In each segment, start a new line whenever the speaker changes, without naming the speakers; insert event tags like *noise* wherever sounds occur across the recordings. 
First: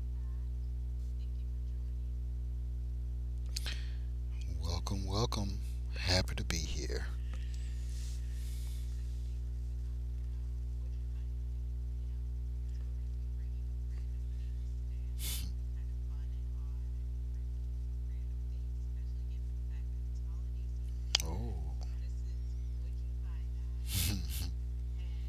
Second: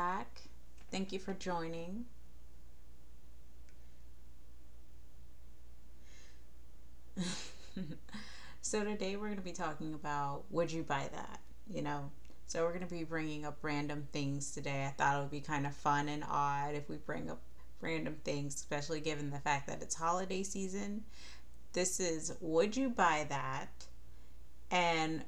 back. Thank you for joining.
Welcome, welcome. Happy to be here.
*laughs* So, today we're going to be talking about Would You Buy That? You know, so we're going to be bringing up random things today. I thought it would be kind of fun and odd if we bring up random things, especially given the fact that it's holiday season.
Oh.
This is Would You Buy That?
*laughs*
And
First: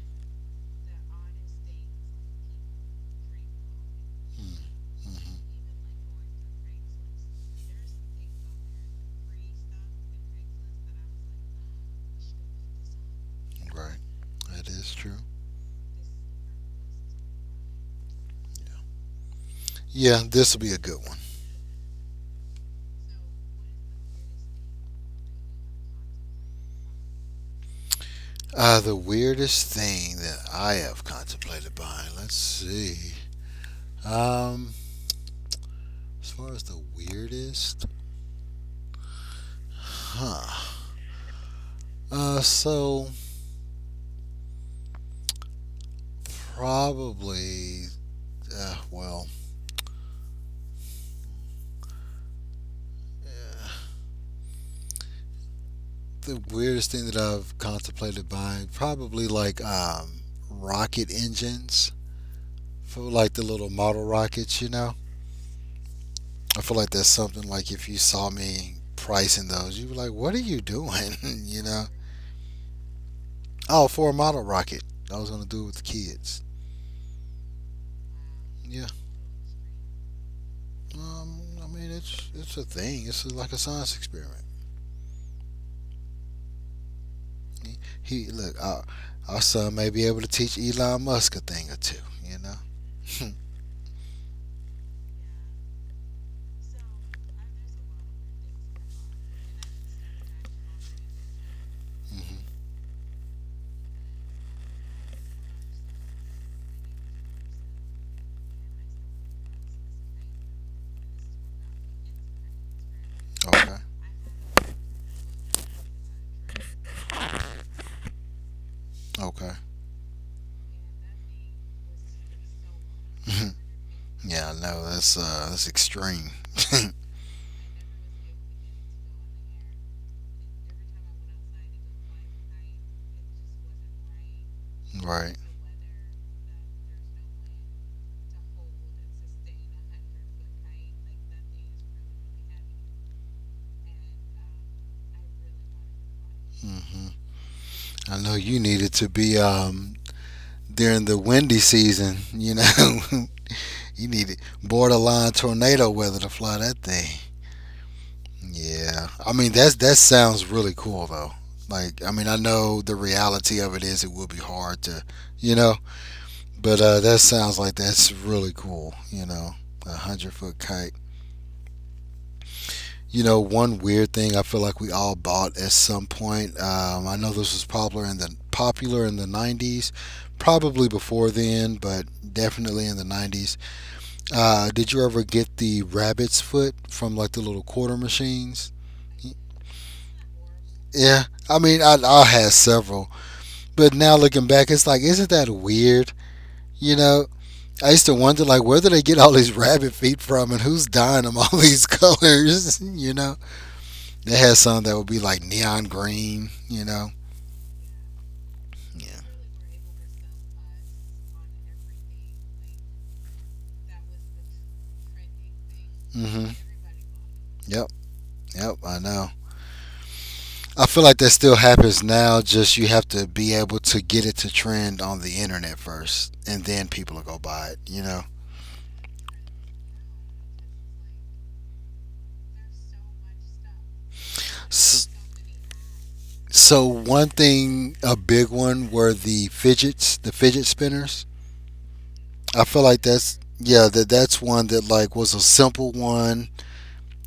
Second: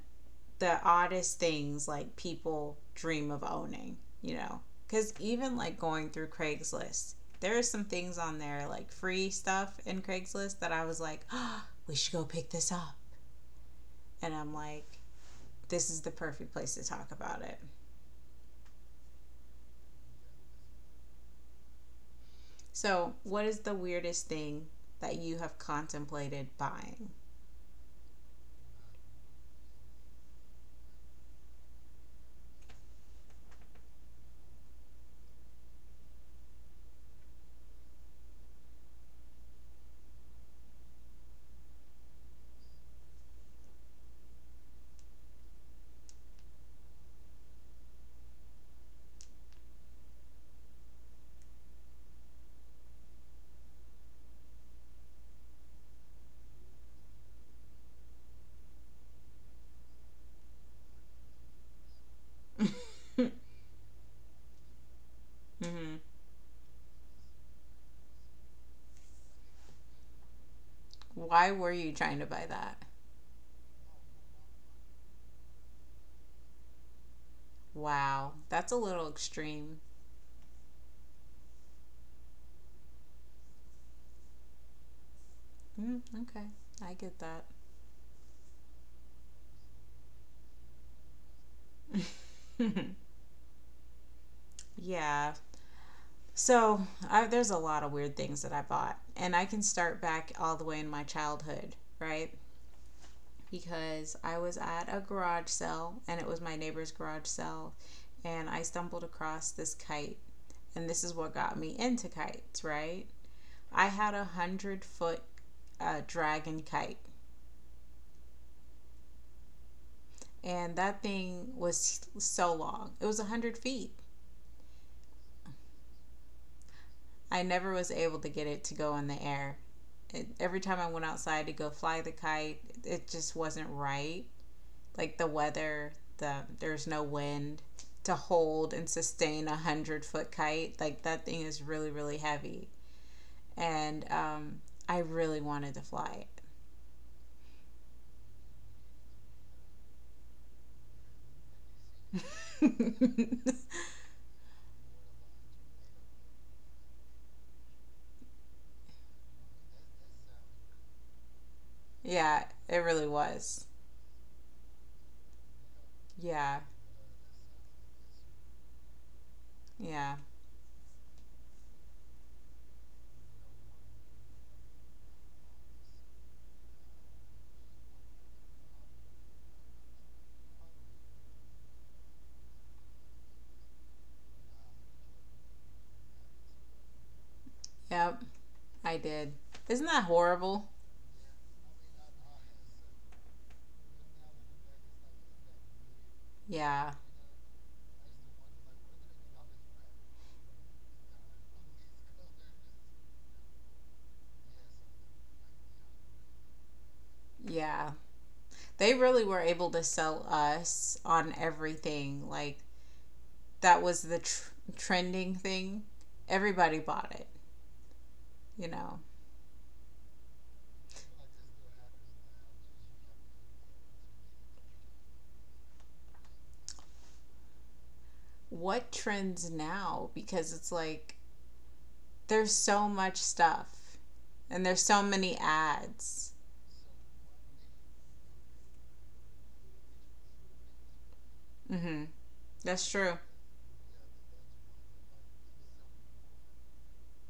the oddest things like people dream of owning. Cuz
Mhm.
even like going through Craigslist, there are some things on there like free stuff in Craigslist that I was like, oh, "We should go pick this up."
Right.
And I'm
That is
like,
true.
"This is the perfect place to talk about it."
Yeah, this will be a good one.
So, what is the weirdest thing that you have contemplated buying?
The weirdest thing that I have contemplated buying. Let's see. Um, as far as the weirdest, huh? So probably. Well, the weirdest thing that I've contemplated buying probably like rocket engines for
*laughs*
like the little model rockets, you know.
Mm-hmm.
I feel like that's something like if you saw me pricing those, you'd be like, "What are you doing?" *laughs*
Why
you
were
know?
you trying to buy that?
Oh, for a model rocket, I was gonna do it with the kids.
Wow, that's a
Yeah.
little extreme.
I mean, it's a thing. It's like a science experiment.
Mm, okay, I get that.
He, he look, our son may be able to teach Elon Musk a thing or two. You
*laughs*
know? *laughs*
Yeah. So there's a lot of weird things that I bought, and I can start back all the way in my childhood, right?
Hmm.
Because I was at a garage sale, and it was my neighbor's garage sale, and I stumbled across this kite, and this is what got me into kites, right?
Okay.
I had 100-foot dragon kite,
Okay.
and that thing was so long. It was a
*laughs*
hundred feet.
Yeah, I know that's extreme.
I never was able to get it to go in the air. Every time I went outside to go fly the kite, it just wasn't right.
*laughs*
Like the
Right.
weather, there's no wind to hold and sustain 100-foot kite. Like that thing is really really heavy, and I really wanted to fly
Hmm. I know you needed to be during the windy season. You know. *laughs*
it. *laughs*
You needed borderline tornado weather to fly that thing. Yeah, I mean that sounds really cool though. Like I mean I
Yeah, it
know the
really
reality
was.
of it is it will be hard to, you know,
Yeah,
but that sounds like that's really cool. You know, a
yeah,
hundred-foot kite. You know, one weird thing I feel like we all bought at some point. I know this was popular in the '90s, probably before then, but definitely in the '90s. Did you ever get the rabbit's foot from like the little quarter
yep.
machines?
I did. Isn't that horrible?
Yeah, I mean, I had several, but now looking back, it's like, isn't that weird? You
Yeah,
know, I used to wonder like, where do they get all these *laughs* rabbit feet from, and who's dyeing them all these *laughs* colors? *laughs* You know, they had some that would be like neon green. You know.
yeah. They
Yeah.
really were able to sell us on everything. Like that was the trending thing,
Hmm.
everybody bought it,
Yep.
you
Yep. I
know.
know. I feel like that still happens now. Just you have to be able to get it to trend on the internet first, and then people will go buy it. You know.
What trends now? Because it's like there's so much stuff and there's so
S-
many ads.
So one thing, a big one, were the fidgets, the fidget spinners.
Mhm.
I feel
That's
like
true.
that's yeah, that that's one that like was a simple one.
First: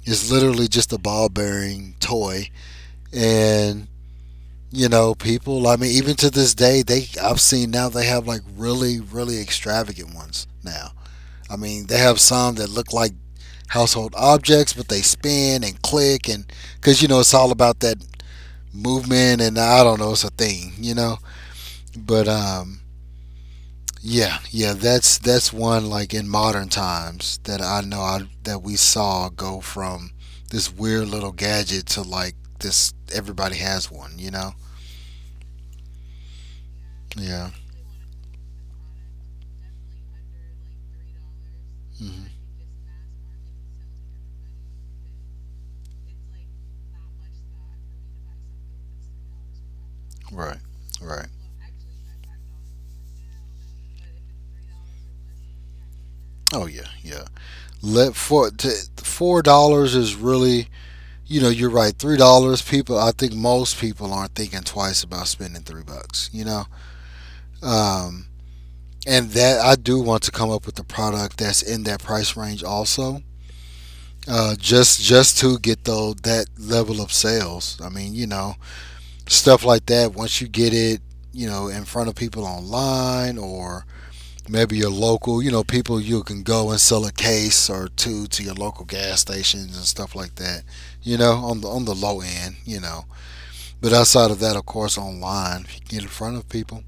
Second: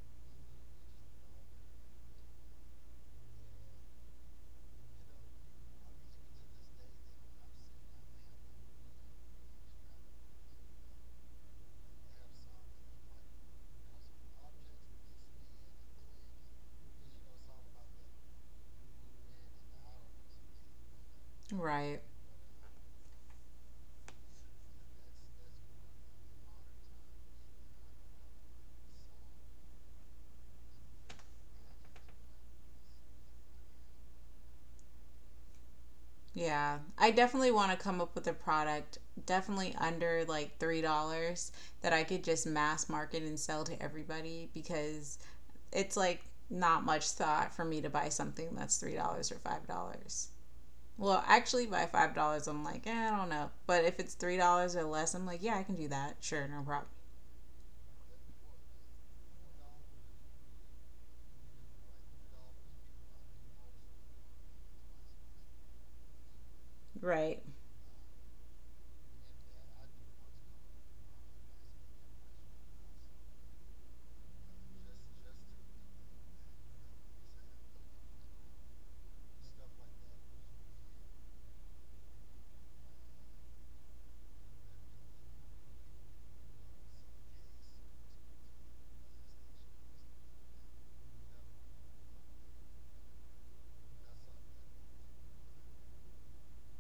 It's literally just a ball bearing toy, and you know, people. I mean, even to this day, they I've seen now they have like really, really extravagant ones now. I mean, they have some that look like household objects, but they spin and click, and because you know it's all about that movement, and I don't know, it's a thing, you know.
Right.
But Yeah, yeah, that's one like in modern times that I know that we saw go from this weird little gadget to like this everybody has one, you know?
Yeah. I
Yeah.
definitely want to come up with a product definitely under like $3 that I
Hmm.
could just mass market and sell to everybody because it's like not much thought for me to buy something that's $3 or $5.
Right. Right.
Well, actually, by $5, I'm like, eh, I don't know. But if it's $3 or less, I'm like, yeah, I can do that. Sure,
Oh
no
yeah,
problem.
yeah. Let for to, $4 is really you know you're right. $3, people. I think most people aren't thinking twice about spending three bucks. You know,
Right.
um, and that I do want to come up with a product that's in that price range also. Just to get though that level of sales. I mean, you know, stuff like that. Once you get it, you know, in front of people online or maybe your local, you know, people you can go and sell a case or two to your local gas stations and stuff like that. You know, on the low end, you know. But outside of that, of course, online, if you get in front of people.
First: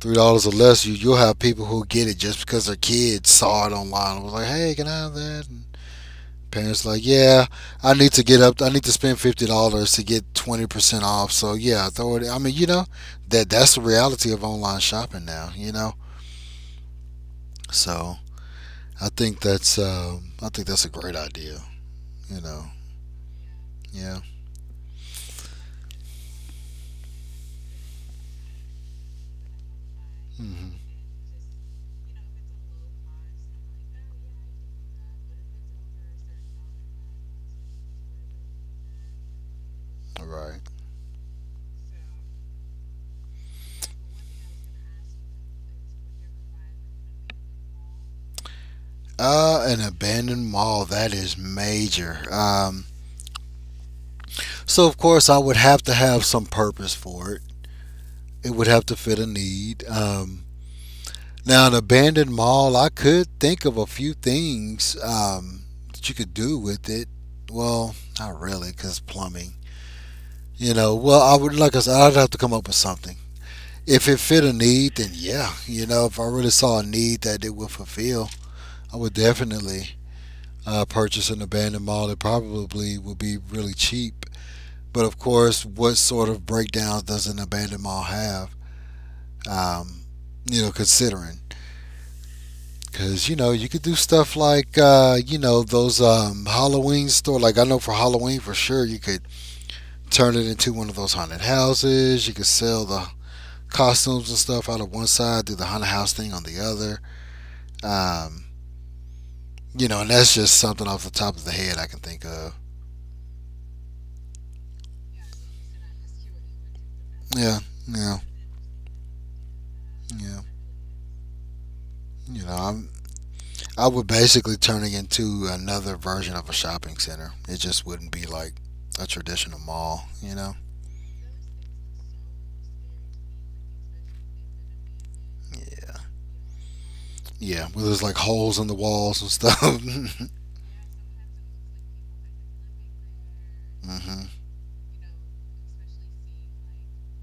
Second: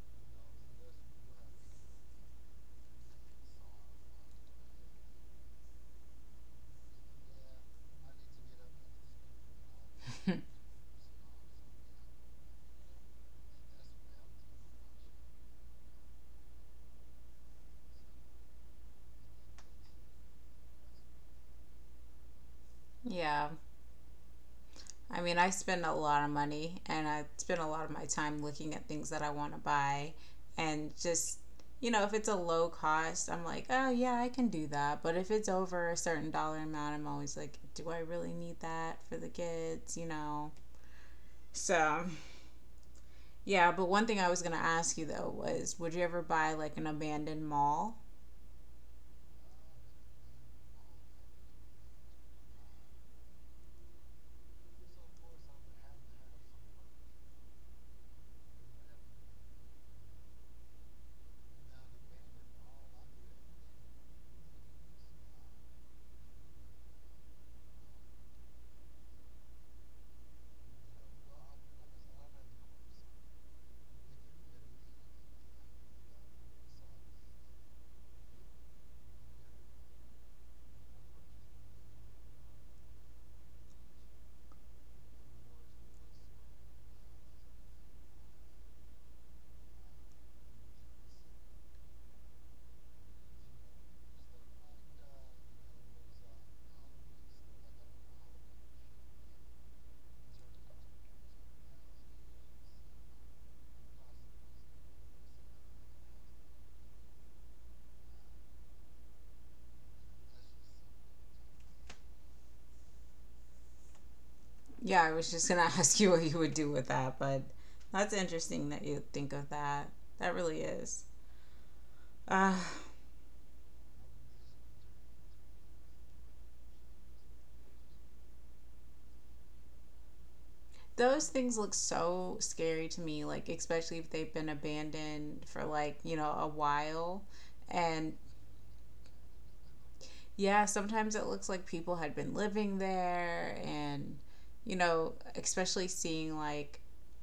$3 or less, you'll have people who get it just because their kids saw it online, and was like, hey, can I have that? And parents like, yeah, I need to get up. I need to spend $50 to get
*laughs*
20% off. So yeah, throw it. I mean, you know, that's the reality of online shopping now. You know, so I think that's a great idea. You know,
Yeah.
yeah.
I mean, I spend a lot of money and I spend a lot of my time looking at things that I want to buy.
Mm-hmm.
And just, if it's a low cost, I'm like, oh, yeah, I can do that. But if it's over a certain dollar amount, I'm always like, do I really need that for the kids? You
All
know?
right.
So, yeah, but one thing I was going to ask you though was would you ever buy like an abandoned mall?
An abandoned mall that is major. So of course I would have to have some purpose for it. It would have to fit a need. Now, an abandoned mall, I could think of a few things that you could do with it. Well, not really, because plumbing. You know, well, I would, like I said, I'd have to come up with something. If it fit a need, then yeah, you know, if I really saw a need that it would fulfill, I would definitely purchase an abandoned mall. It probably would be really cheap. But of course, what sort of breakdowns does an abandoned mall have? Um, you know, considering. Cause you know you could do stuff like you know those Halloween store. Like I know for Halloween for sure you could turn it into one of those haunted houses. You could sell the costumes and stuff out of one side, do the haunted house thing on the other. Um, you know, and that's just something off the top of the head I can think of.
Yeah, I was just gonna *laughs* ask you what you would do with that, but
Yeah,
that's
yeah,
interesting that you think of that. That
yeah.
really is.
You know,
Uh,
I'm I would basically turn it into another version of a shopping center. It just wouldn't be like a traditional mall. You know.
those things look so scary to me, like, especially if they've been abandoned for, like, a while.
Yeah, where there's like
And
holes in the walls and stuff. *laughs*
yeah, sometimes it looks like people had been living there, and,
Hmm.
especially seeing, like,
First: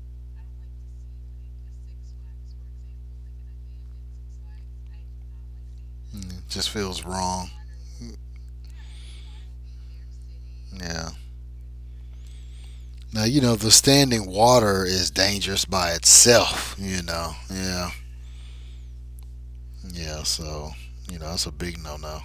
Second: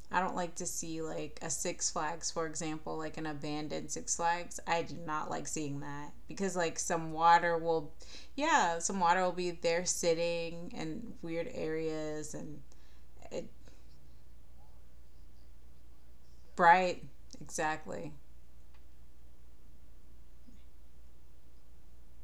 I don't like to see like a Six Flags, for example, like an abandoned Six Flags. I do not like seeing that
It
because
just
like
feels
some
wrong.
water will, yeah, some water will be there sitting
Yeah.
in weird areas and
Now you
it
know the standing water is dangerous by itself. You
bright
know. Yeah.
exactly.
Yeah. So you know that's a big no-no.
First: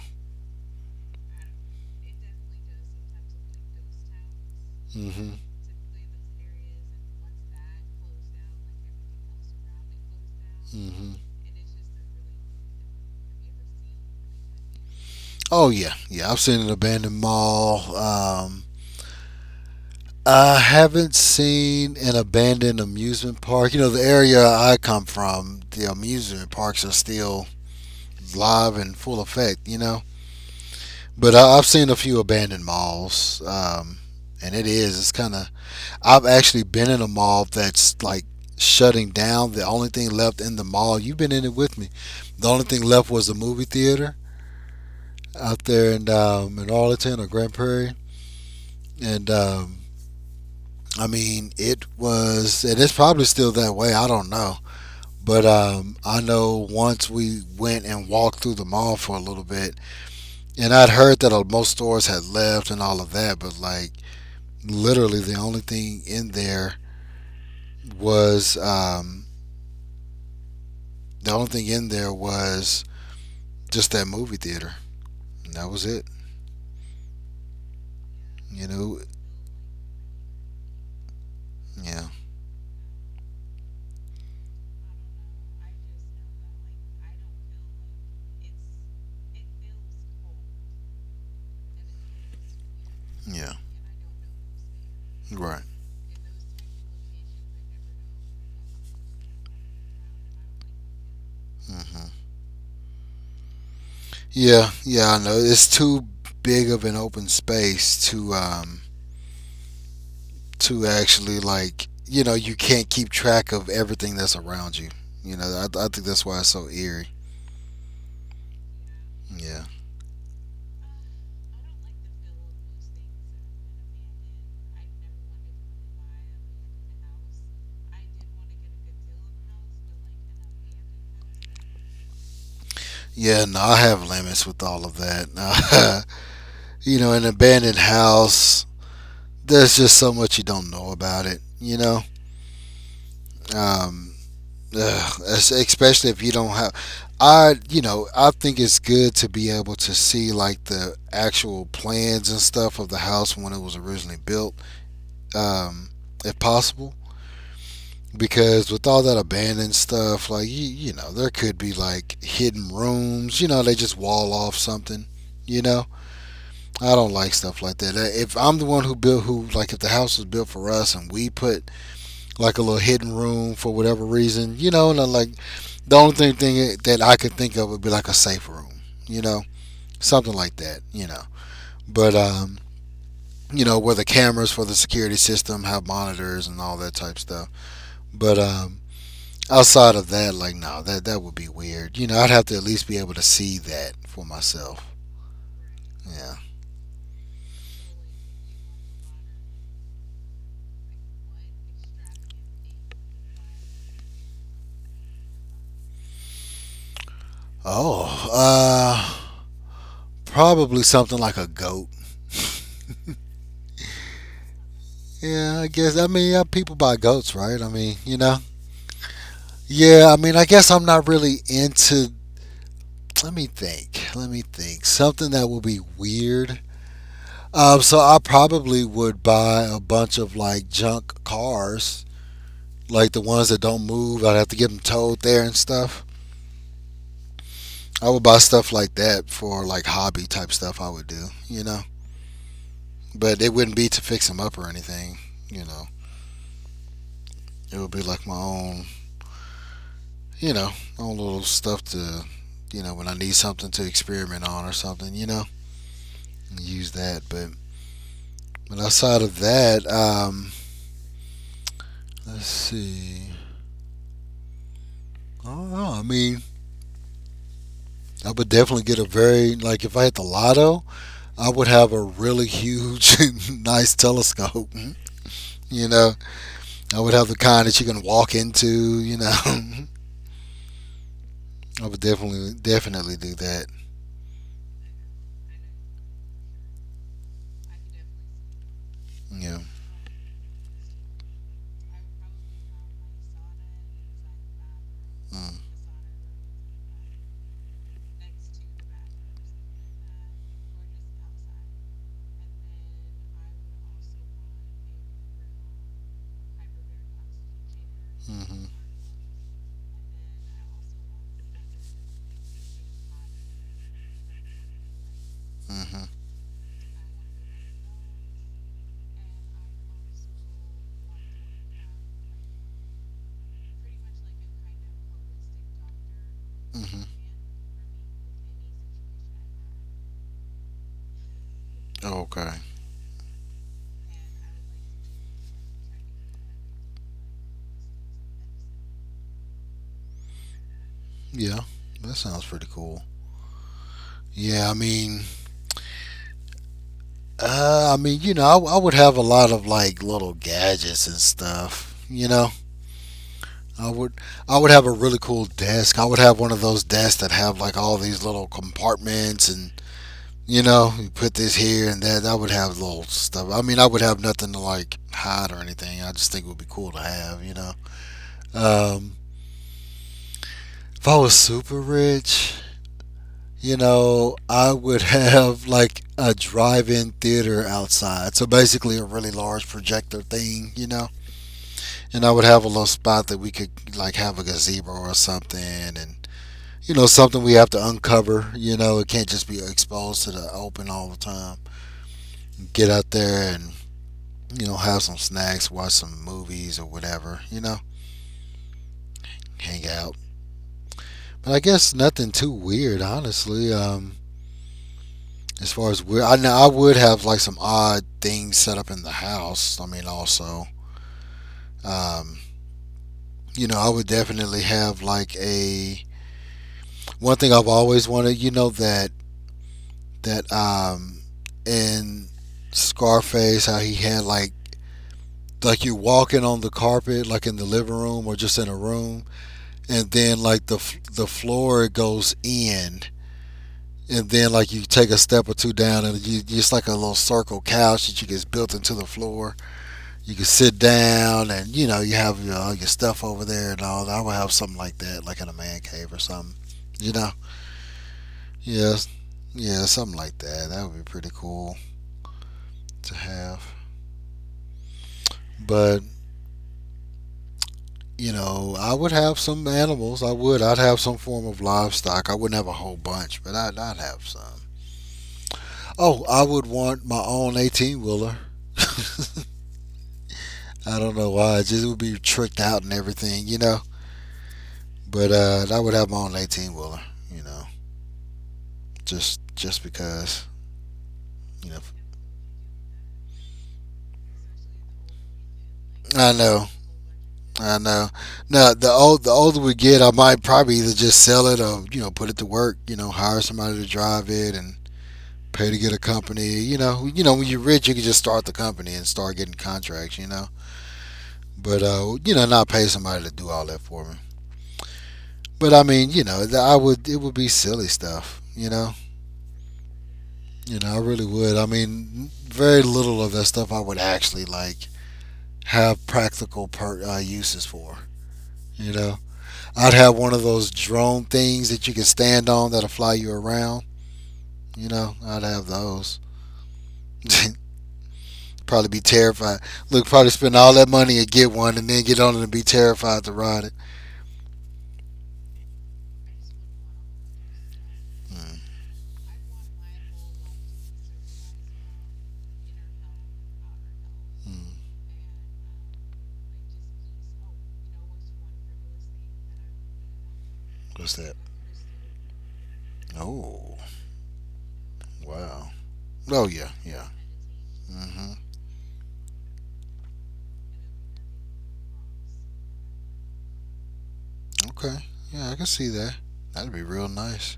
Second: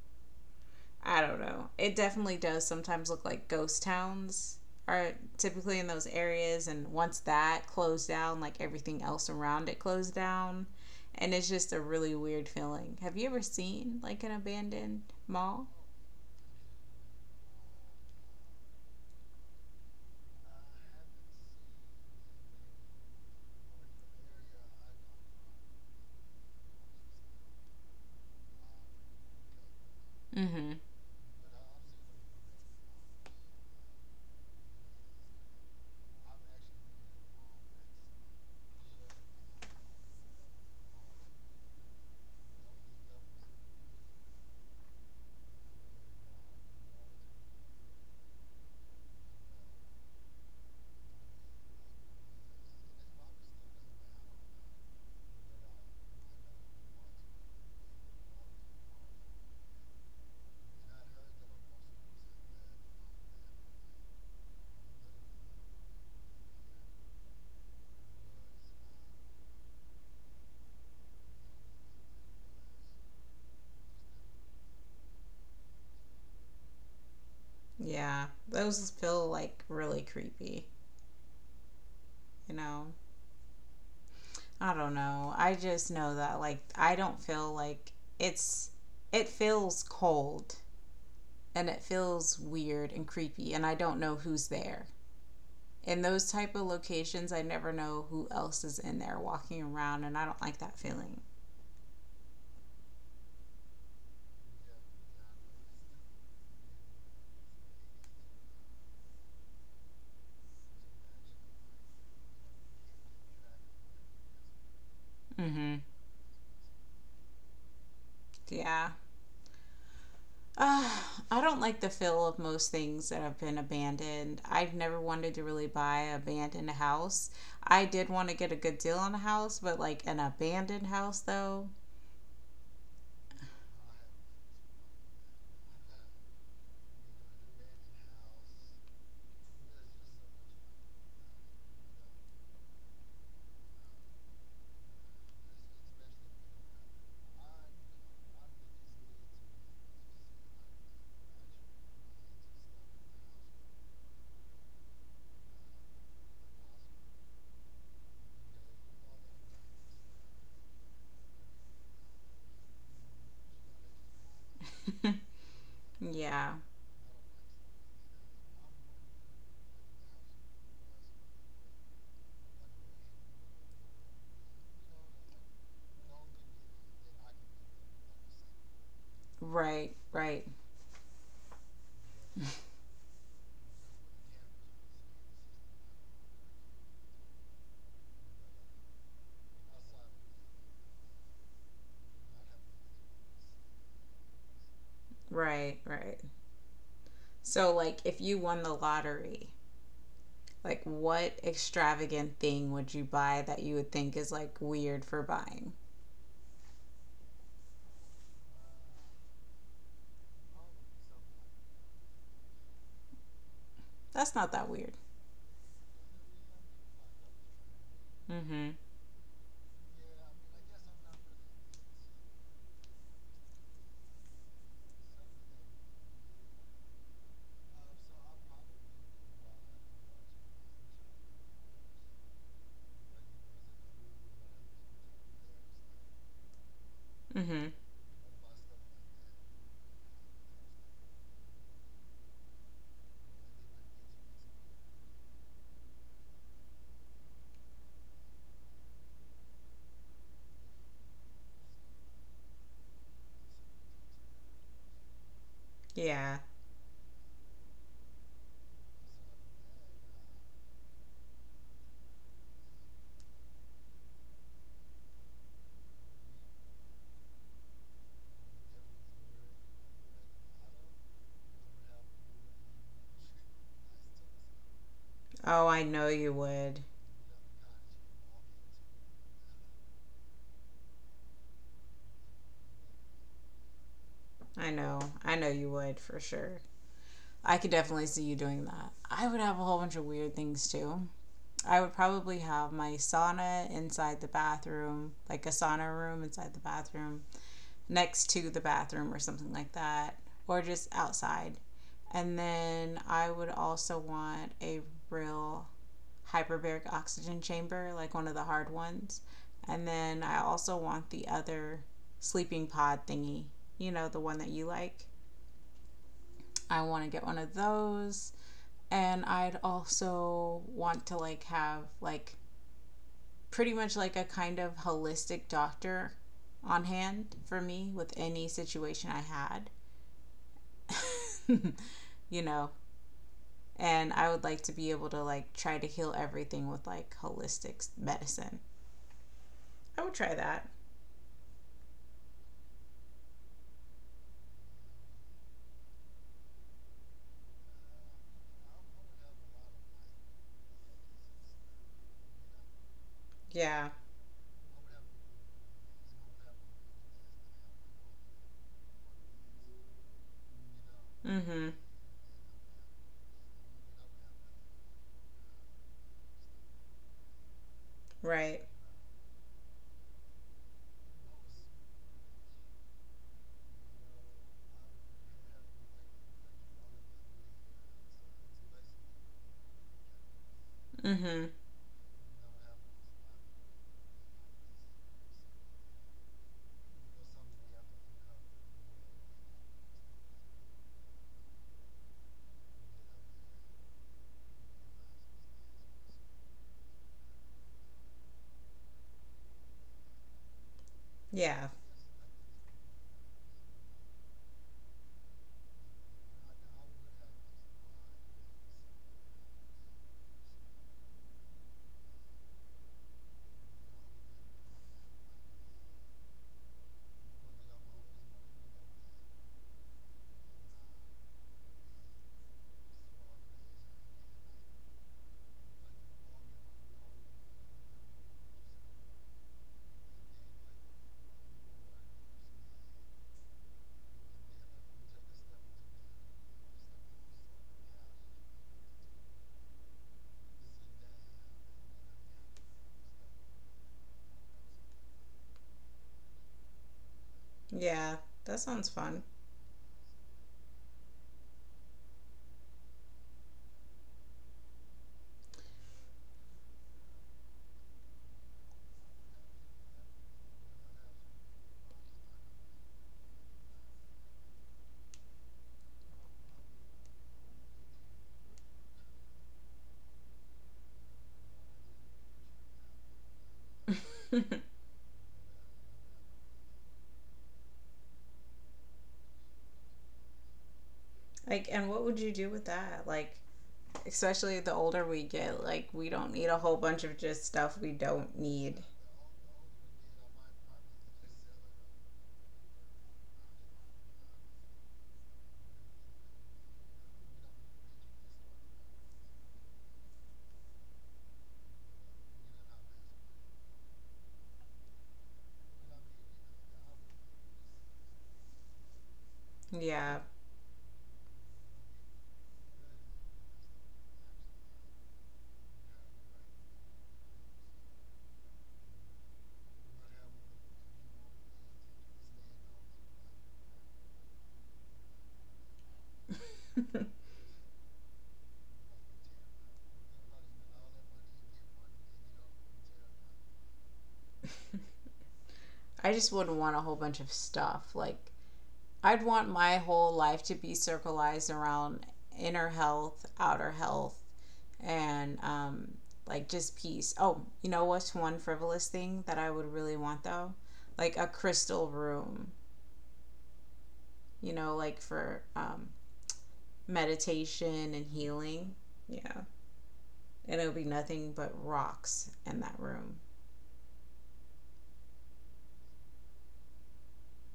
I don't know. It definitely does sometimes look like ghost towns are
Hmm.
typically in those areas and once that closed down, like everything else around it closed down
Hmm.
and it's just a really weird feeling. Have you ever seen like an abandoned mall?
Oh yeah. Yeah. I've seen an abandoned mall. I haven't seen an abandoned amusement park. You know the area I come from, the amusement parks are still live and full effect. You know.
Mm-hmm.
But I've seen a few abandoned malls. And it is. It's kind of I've actually been in a mall that's like shutting down. The only thing left in the mall, you've been in it with me. The only thing left was the movie theater out there in Arlington or Grand Prairie, and I mean it was, and it's probably still that way. I don't know, but I know once we went and walked through the mall for a little bit, and I'd heard that most stores had left and all of that, but like literally the only thing in there was. The only thing in there was just that movie theater. That was it.
Yeah,
You
those
know,
feel like really creepy,
yeah,
you know? I don't know. I just know that, like, I don't feel like it's, it feels cold and it feels weird and
yeah,
creepy, and I don't know who's there.
right.
In those type of locations, I never know who else is in there walking around, and I don't like that feeling.
Hmm. Yeah, yeah, I know. It's too big of an open space to actually like you know you can't keep track of everything that's around you. You know,
Mm-hmm.
I think that's why it's so eerie.
Yeah.
Yeah.
Uh, I don't like the feel of most things that have been abandoned. I've never wanted to really buy an abandoned house. I did want to get a good deal on a house, but like an abandoned house though.
Yeah, no, I have limits with all of that. *laughs* You know, an abandoned house, there's just so much you don't know about it, you know? Um, Especially if you don't have I you know I think it's good to be able to see like the actual plans and stuff of the house when it was originally built um if possible, because with all that abandoned stuff like you know there could be like hidden rooms. You know they just wall off something,
*laughs*
you know.
Yeah.
I don't like stuff like that. If I'm the one who built who like if the house was built for us and we put like a little hidden room for whatever reason, you know. And I'm like, the thing that I could think of would be like a safe room, you know,
Right,
something
right,
like that, you know. But You know, where the cameras for the security system have monitors and all that type stuff. But Outside of that, like, no, that would be weird. You know, I'd have to at least be able to see that for myself.
right, right.
Yeah.
So like if you won the lottery, like what extravagant thing would you buy that you would think is like weird for buying?
Oh, uh, Probably something like a goat.
That's not that weird.
Yeah, I guess. I mean, yeah, people buy goats, right? I mean, you know,
Mhm.
yeah, I mean, I guess I'm not really into. Let me think. Let me think. Something that will be weird. So I probably would buy a bunch of like junk cars, like the ones that don't move. I'd have to get them towed there and stuff.
Mhm.
I would buy stuff like that for like hobby type stuff. I would do, you know. But it wouldn't be to fix them up or anything, you know. It would be like my own, you know, own little stuff to, you know, when I need something to experiment on or something, you know,
Yeah.
use that. But outside of that, let's see. I don't know. I mean, I would definitely get a very like if I hit the lotto, I would have a really huge, *laughs* nice telescope.
Oh, I
You
know
know,
you would.
I would have the kind that you can walk into. *laughs* I would definitely do that.
I know. I know you would for sure. I could definitely see you doing that. I would have
Yeah.
a whole bunch of weird things too. I would probably have my sauna inside the bathroom, like a
Mm.
sauna room inside the bathroom, next to the bathroom or something like that, or just outside. And then I would also want a real hyperbaric oxygen chamber, like one of the hard
Mhm.
ones. And then I also want the other sleeping pod thingy, the one that you like.
Mhm.
I want to get one of those. And I'd also want to like have like pretty much like a kind of holistic doctor on
Mhm.
hand for me with any situation I had. *laughs* you
Okay.
know, and I would like to be able to like try to heal everything with like holistic medicine. I would try that.
Yeah, that sounds pretty cool. Yeah, I mean, I mean, I would have a lot of like little gadgets and stuff. You know,
Yeah.
I would I would have a really cool desk. I would have one of those desks that have like all these little compartments and you know, you put this
Mm-hmm.
here and that. I would have little stuff. I mean, I would have nothing to like hide or anything. I just think it would be cool to have.
Right.
Um, if I was super rich, you know, I would *laughs* have like a drive-in theater outside. So basically a really large projector thing, you know.
Mm-hmm.
And I would have a little spot that we could like have a gazebo or something and you know something we have to uncover. You know, it can't just be exposed to the open all the time. Get out there and you know have some snacks, watch some movies or whatever. You know, hang out. But I
Yeah.
guess nothing too weird, honestly. As far as weird, I know I would have like some odd things set up in the house. I mean, also, um, you know, I would definitely have like a one thing I've always wanted. You know that that in Scarface, how he had like you walking on the carpet like in the living room or just in a room and then like the floor goes in and then like you take a step or two down and you just like a little circle couch that you get built into the floor you can sit down and you know you have your, all your stuff over there and all I would have something like that like in a man cave or something you know.
Yeah. That sounds
Yes,
fun.
yeah, something like that that would be pretty cool to have. But you know, I would have some animals. I would. I'd have some form of livestock. I wouldn't have a whole bunch, but I'd have some. Oh, I would want my own 18 wheeler. *laughs* I don't know why. It just would be tricked out and everything, you know.
*laughs*
But I would have my own 18 wheeler, you know, just because,
Like,
you know.
and what would you do with that? Like, especially the older we get, like we
I
don't need a
know,
whole bunch of just
I
stuff we
know.
don't
Now
need.
the older we get, I might probably either just sell it or you know put it to work. You know, hire somebody to drive it and pay to get a company. You know when you're rich, you can just start the company and start getting contracts. You know, but you know, not pay somebody to do all that for me. But I mean, you know, I would it would be silly stuff.
Yeah.
You know, I really would. I mean, very little of that stuff I would actually like have practical uses for. You know, I'd have one of those drone things that you can stand on that'll fly you around. You know, I'd have those.
*laughs*
*laughs* Probably be terrified. Look, probably spend all that money and get one, and then get on it and be terrified to ride it.
I just wouldn't want a whole bunch of stuff. Like
Mm-hmm.
I'd want my whole life to be circularized around inner health, outer health, and like just peace. Oh, you know what's one frivolous thing that I would really want though?
What's
Like a
that?
crystal room,
Oh,
like for
wow. Oh yeah, yeah.
meditation and
Hmm.
healing. Yeah. And it'll be nothing but rocks in that room.
Okay. Yeah, I can see that. That'd be real nice.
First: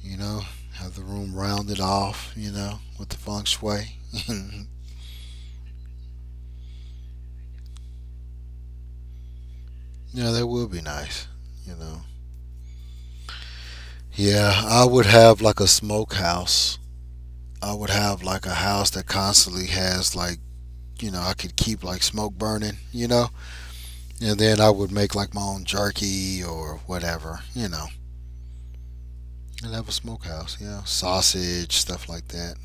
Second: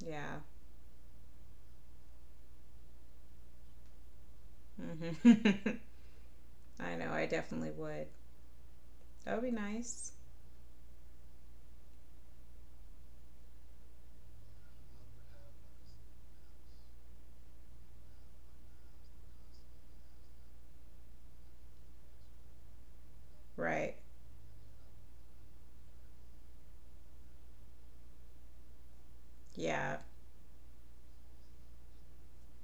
You
Yeah.
know, have the room rounded off. You know, with the feng shui. *laughs* Yeah,
Mhm. *laughs* I know, I definitely would. That would be nice.
that would be nice. You know. Yeah, I would have like a smokehouse. I would have like a house that constantly has like you know I could keep like smoke burning. You know.
Right.
And then I would make like my own jerky or whatever, you know. And that was
Yeah.
smokehouse, yeah. Sausage, stuff like that.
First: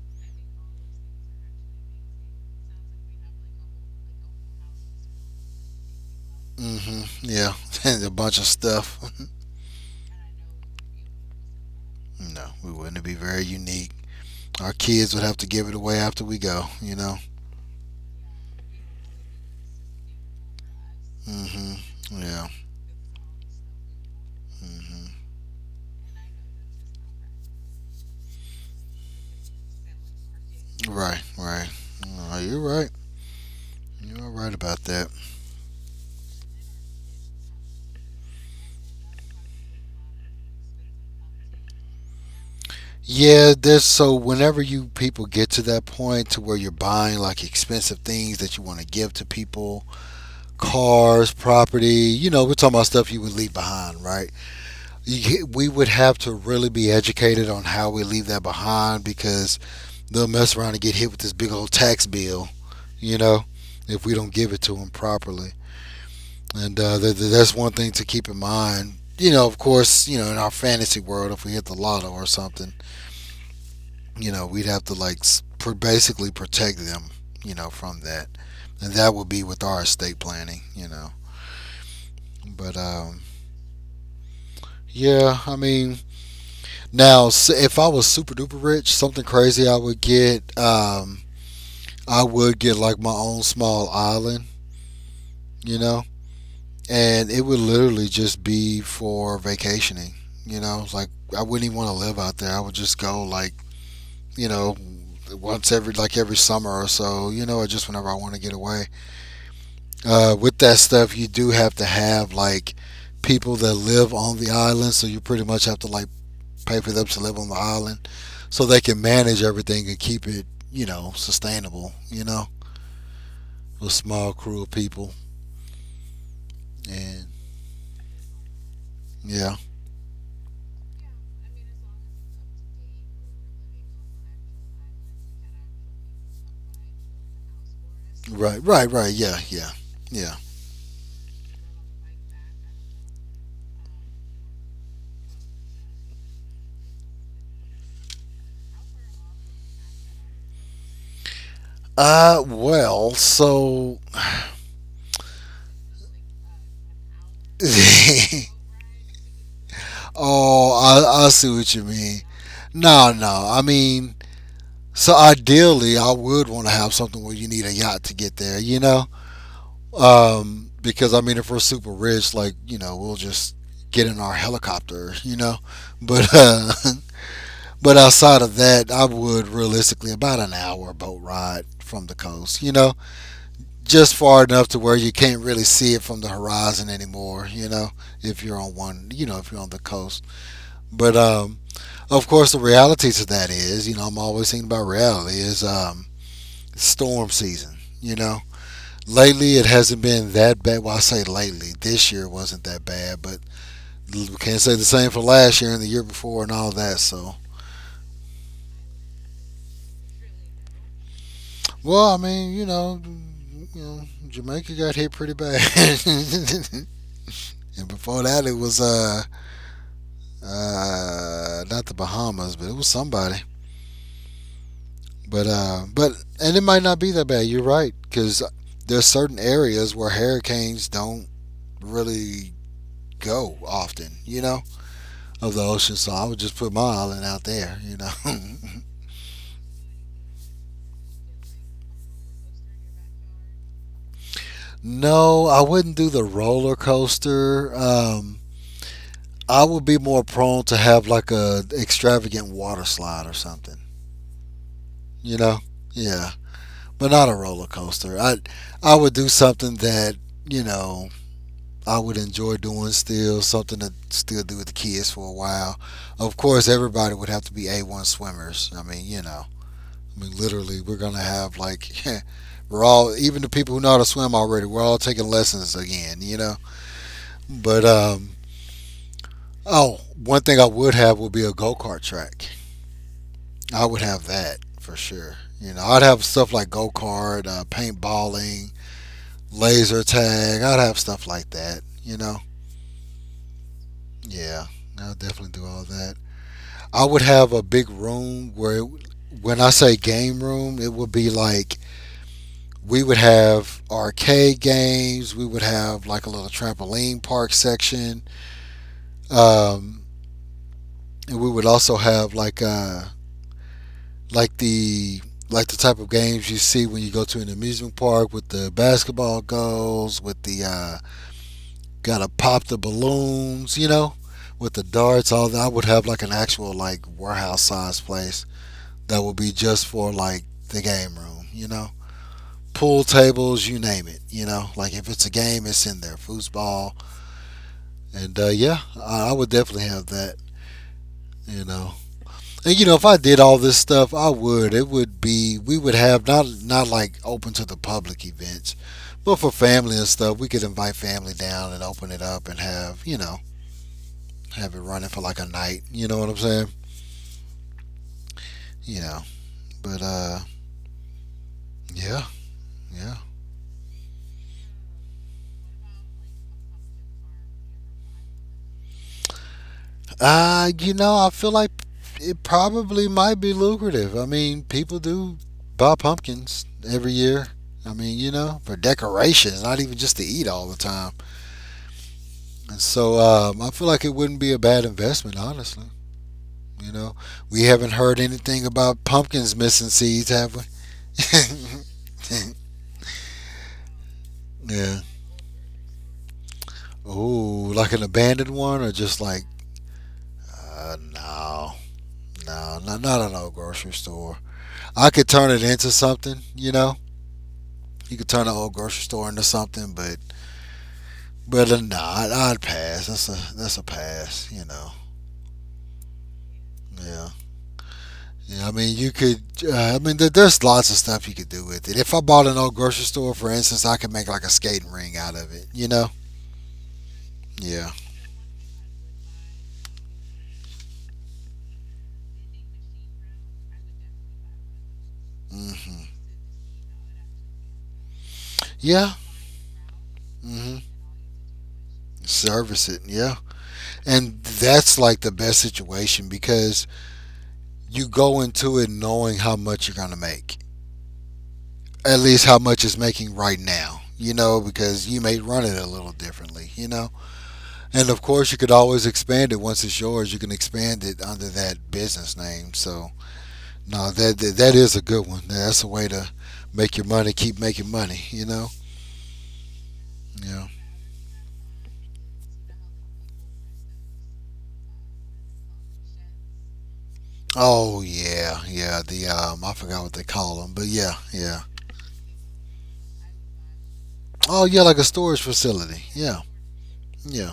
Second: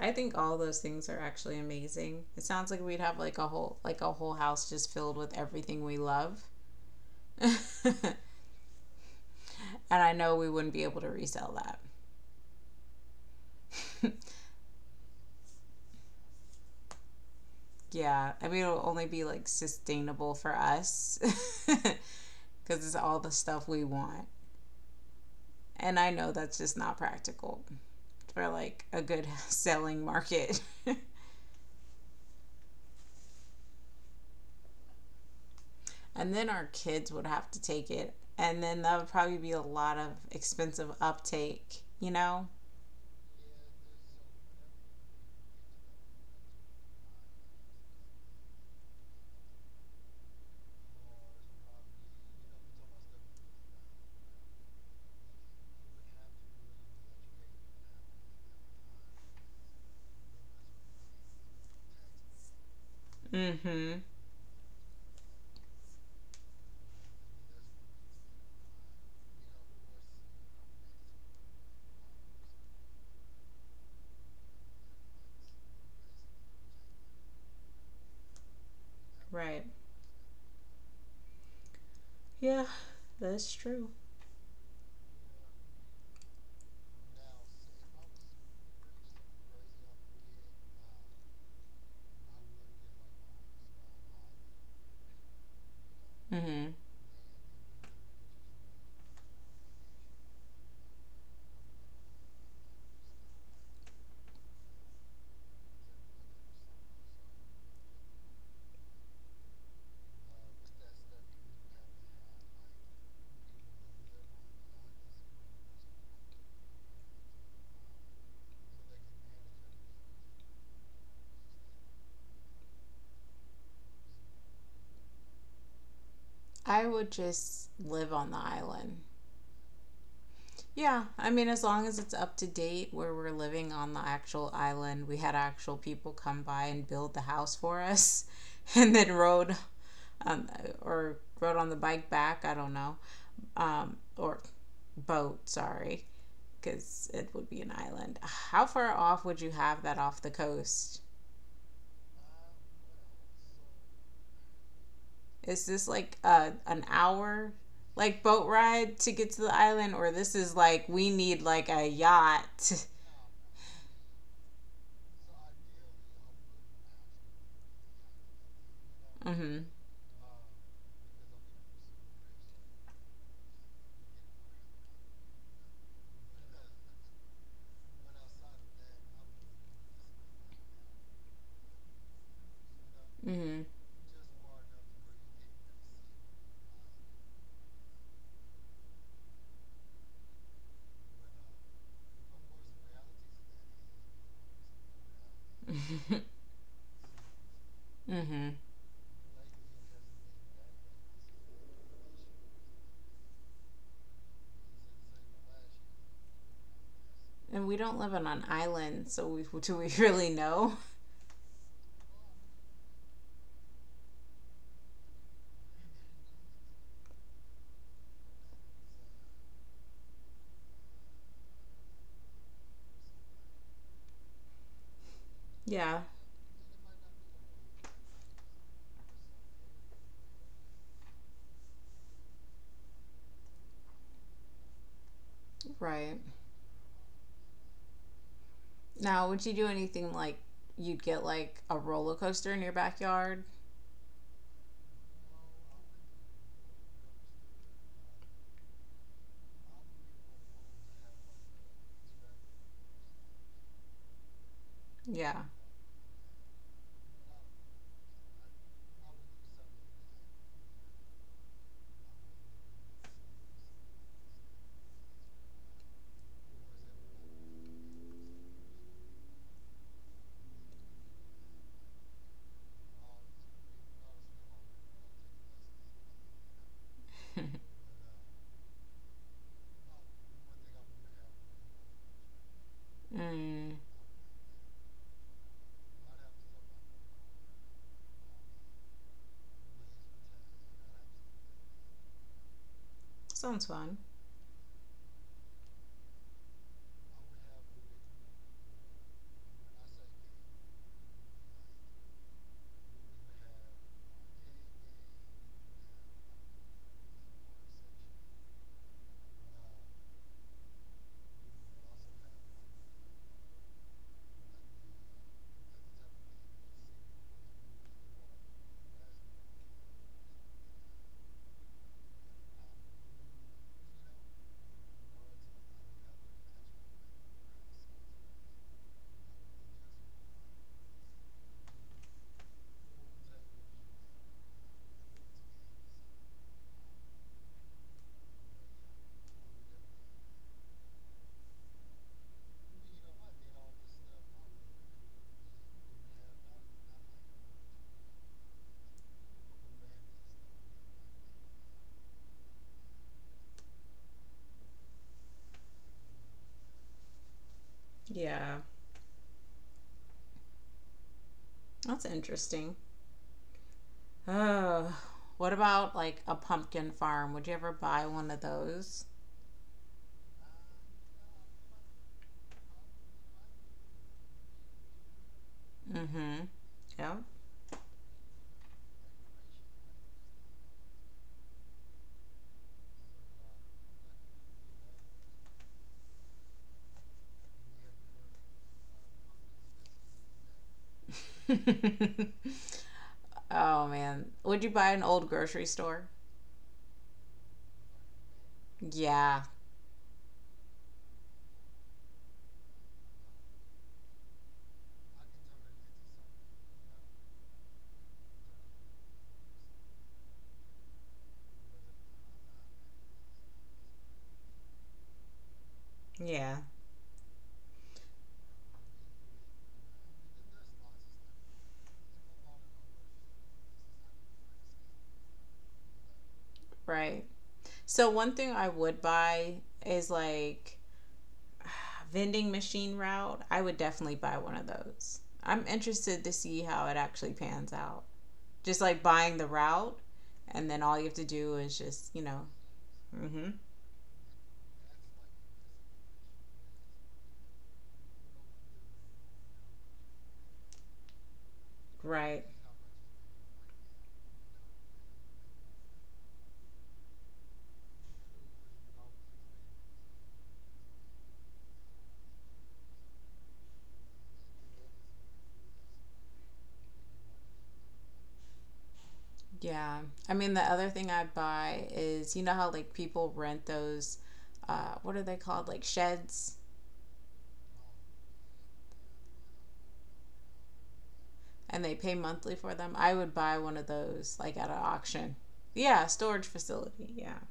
I think all those things are actually amazing. It sounds like we'd have like a whole house just filled with everything we love.
Mm hmm
*laughs*
Yeah.
And
*laughs* And a bunch of stuff.
I know we wouldn't be able to resell
*laughs* No, we wouldn't be very unique.
that.
Our kids would have to give it away after we go, you know.
*laughs* Yeah. I mean it'll only be like sustainable for us
Mm hmm
cuz
Yeah.
*laughs* it's all the stuff we want.
mm hmm
And I know that's just not practical for like a good selling market. *laughs*
Right, right. No, you're right. You're right about that.
And then our kids would have to take it. And then that would probably be a lot of expensive uptake, you know?
Yeah, there's so whenever you people get to that point to where you're buying like expensive things that you want to give to people cars, property, you know, we're talking about stuff you would leave behind, right? We would have to really be educated on how we leave that behind because they'll mess around and get hit with this big old tax bill, you know,
Mm hmm.
if we don't give it to them properly. And that's one thing to keep in mind. You know, of course, you know, in our fantasy world, if we hit the lotto or something, you know, we'd have to like basically protect them, you know, from that. And that would be with
Right.
our estate planning, you know.
Yeah,
But
that's true.
yeah, I mean, now if I was super duper rich, something crazy I would get like my own small island, you know,
Mm hmm.
and it would literally just be for vacationing, you know, like I wouldn't even want to live out there. I would just go like, you know, once every like every summer or so, you know, or just whenever I want to get away. With that stuff, you do have to have like people that live on the island, so you pretty much have to like pay for them to live on the island so they can manage everything and keep it, you know, sustainable, you know, a small crew of people.
I would
And
just live on the island.
yeah,
Yeah, I mean, as long as it's up to date where we're living on the actual island, we had actual people come by and build the house for us
right,
*laughs*
right,
and
right.
then
Yeah,
rode
yeah, yeah.
um, or rode on the bike back. I don't know. Or boat, sorry, because it would be an island. How far off would you have that off the coast?
Well, so,
Is this like an hour, like
*laughs*
boat ride to get to the island, or this is
oh,
like we
I
need
see
like
what you
a
mean.
yacht?
No, no, I mean, so ideally, I would want to have something where you need a yacht to get there, you know?
Mm-hmm.
Because I mean, if we're super rich, like you know, we'll just get in our helicopter, you know. But *laughs* but outside of that, I would realistically about an hour boat ride from the coast, you know,
Mm-hmm.
just far enough to where you can't really see it from the horizon anymore, you know, if you're on one, you know, if you're on the coast. But of course, the reality to that is, you know, I'm always thinking about reality is
*laughs*
storm season, you know.
Mm-hmm.
Lately, it hasn't been that bad. Well, I say lately, this year wasn't that bad, but we can't say the same for last year and the year before and all that. So,
And we don't live on an island, so we, *laughs* do we really know?
well, I mean, you know Jamaica got hit pretty bad, *laughs* and before that, it was not the Bahamas, but it was somebody. But uh,
Yeah,
but and it might not be that bad. You're right, because there's certain areas where hurricanes don't really go often. You know of the ocean, so
right.
I would just put my island out there, you know.
Now, would you do anything like you'd get like a roller coaster in your backyard?
*laughs* No, I wouldn't do the roller coaster. I would be more prone to have like a extravagant water slide or something, you
Yeah.
know. Yeah, but not a roller coaster. I would do something that you know I would enjoy doing still, something to still do with the kids for a while. Of course, everybody would have to be A1 swimmers. I mean, you know. I mean, literally, we're gonna have like *laughs* we're all even the people who know how to swim already. We're all taking lessons again, you know.
*laughs*
But oh, one thing I would have would be a go kart track.
Mm.
I would have that for sure. You know, I'd have stuff like go kart, paintballing, laser tag. I'd have stuff like that. You know,
Sounds fun.
yeah, I'll definitely do all that. I would have a big room where, it, when I say game room, it would be like we would have arcade games. We would have like a little trampoline park section, um, and we would also have like the like the type of games you see when you go to an amusement park with the basketball goals, with the gotta pop the balloons, you know, with the darts. All that I would have like an actual like warehouse size place that would be just for like the game room, you know. Pool tables, you name it, you know. Like if it's a game, it's in there. Foosball, and yeah, I would definitely have that. You know, and you know, if I did all this stuff, I would. It would be we would have not like open to the public events, but for family and stuff, we could invite family down and open it up and have you know have it running for like a night. You know what I'm saying?
Yeah.
You know, but
That's
yeah,
interesting.
yeah.
Oh, what about like a pumpkin farm? Would you ever buy one of those?
You know, I feel like it probably might be lucrative. I mean, people do buy
Mm-hmm.
pumpkins every
Yeah.
year. I mean, you know, for decorations, not even just to eat all the time. And so I feel like it wouldn't be a bad investment, honestly. You know, we haven't heard anything about pumpkins missing seeds, have we? *laughs*
*laughs* Oh man. Would you buy
Yeah.
an old grocery store?
Ooh, like an abandoned one or just like,
Yeah.
uh, no, no, not an old grocery store. I could turn it into something, you know? You could turn the old grocery store into something, but brother, nah, I'd pass. That's a pass. You know.
Yeah.
Yeah. Yeah, I mean, you could. I mean, there's lots of stuff you could do with it. If I bought an old grocery store, for instance, I could make like a skating ring out of it. You know?
Right.
Yeah.
So one thing I would buy is like *sighs* vending machine route. I would definitely buy one of those. I'm
Hmm.
interested to see how it actually pans out. Just like
Yeah.
buying the route, and
hmm
then all you have to do is just
Service it. Yeah.
Mm-hmm.
And that's like the best situation because you go into it knowing how much you're gonna make, at least
Right.
how much it's making right now. You know, because you may run it a little differently. You know. And of course, you could always expand it once it's yours. You can expand it under that business name. So no, that is a good one. That's a way to make your money, keep making money. You know,
Yeah. I mean, the
yeah.
other thing I buy is you know how like people rent those what are they called? Like sheds
Oh yeah, yeah. The I forgot what they call them, but yeah, yeah.
and they pay monthly for them. I would buy one of those like
Oh
at an
yeah, like a
auction.
storage facility.
Yeah,
Yeah,
storage facility. Yeah.
yeah.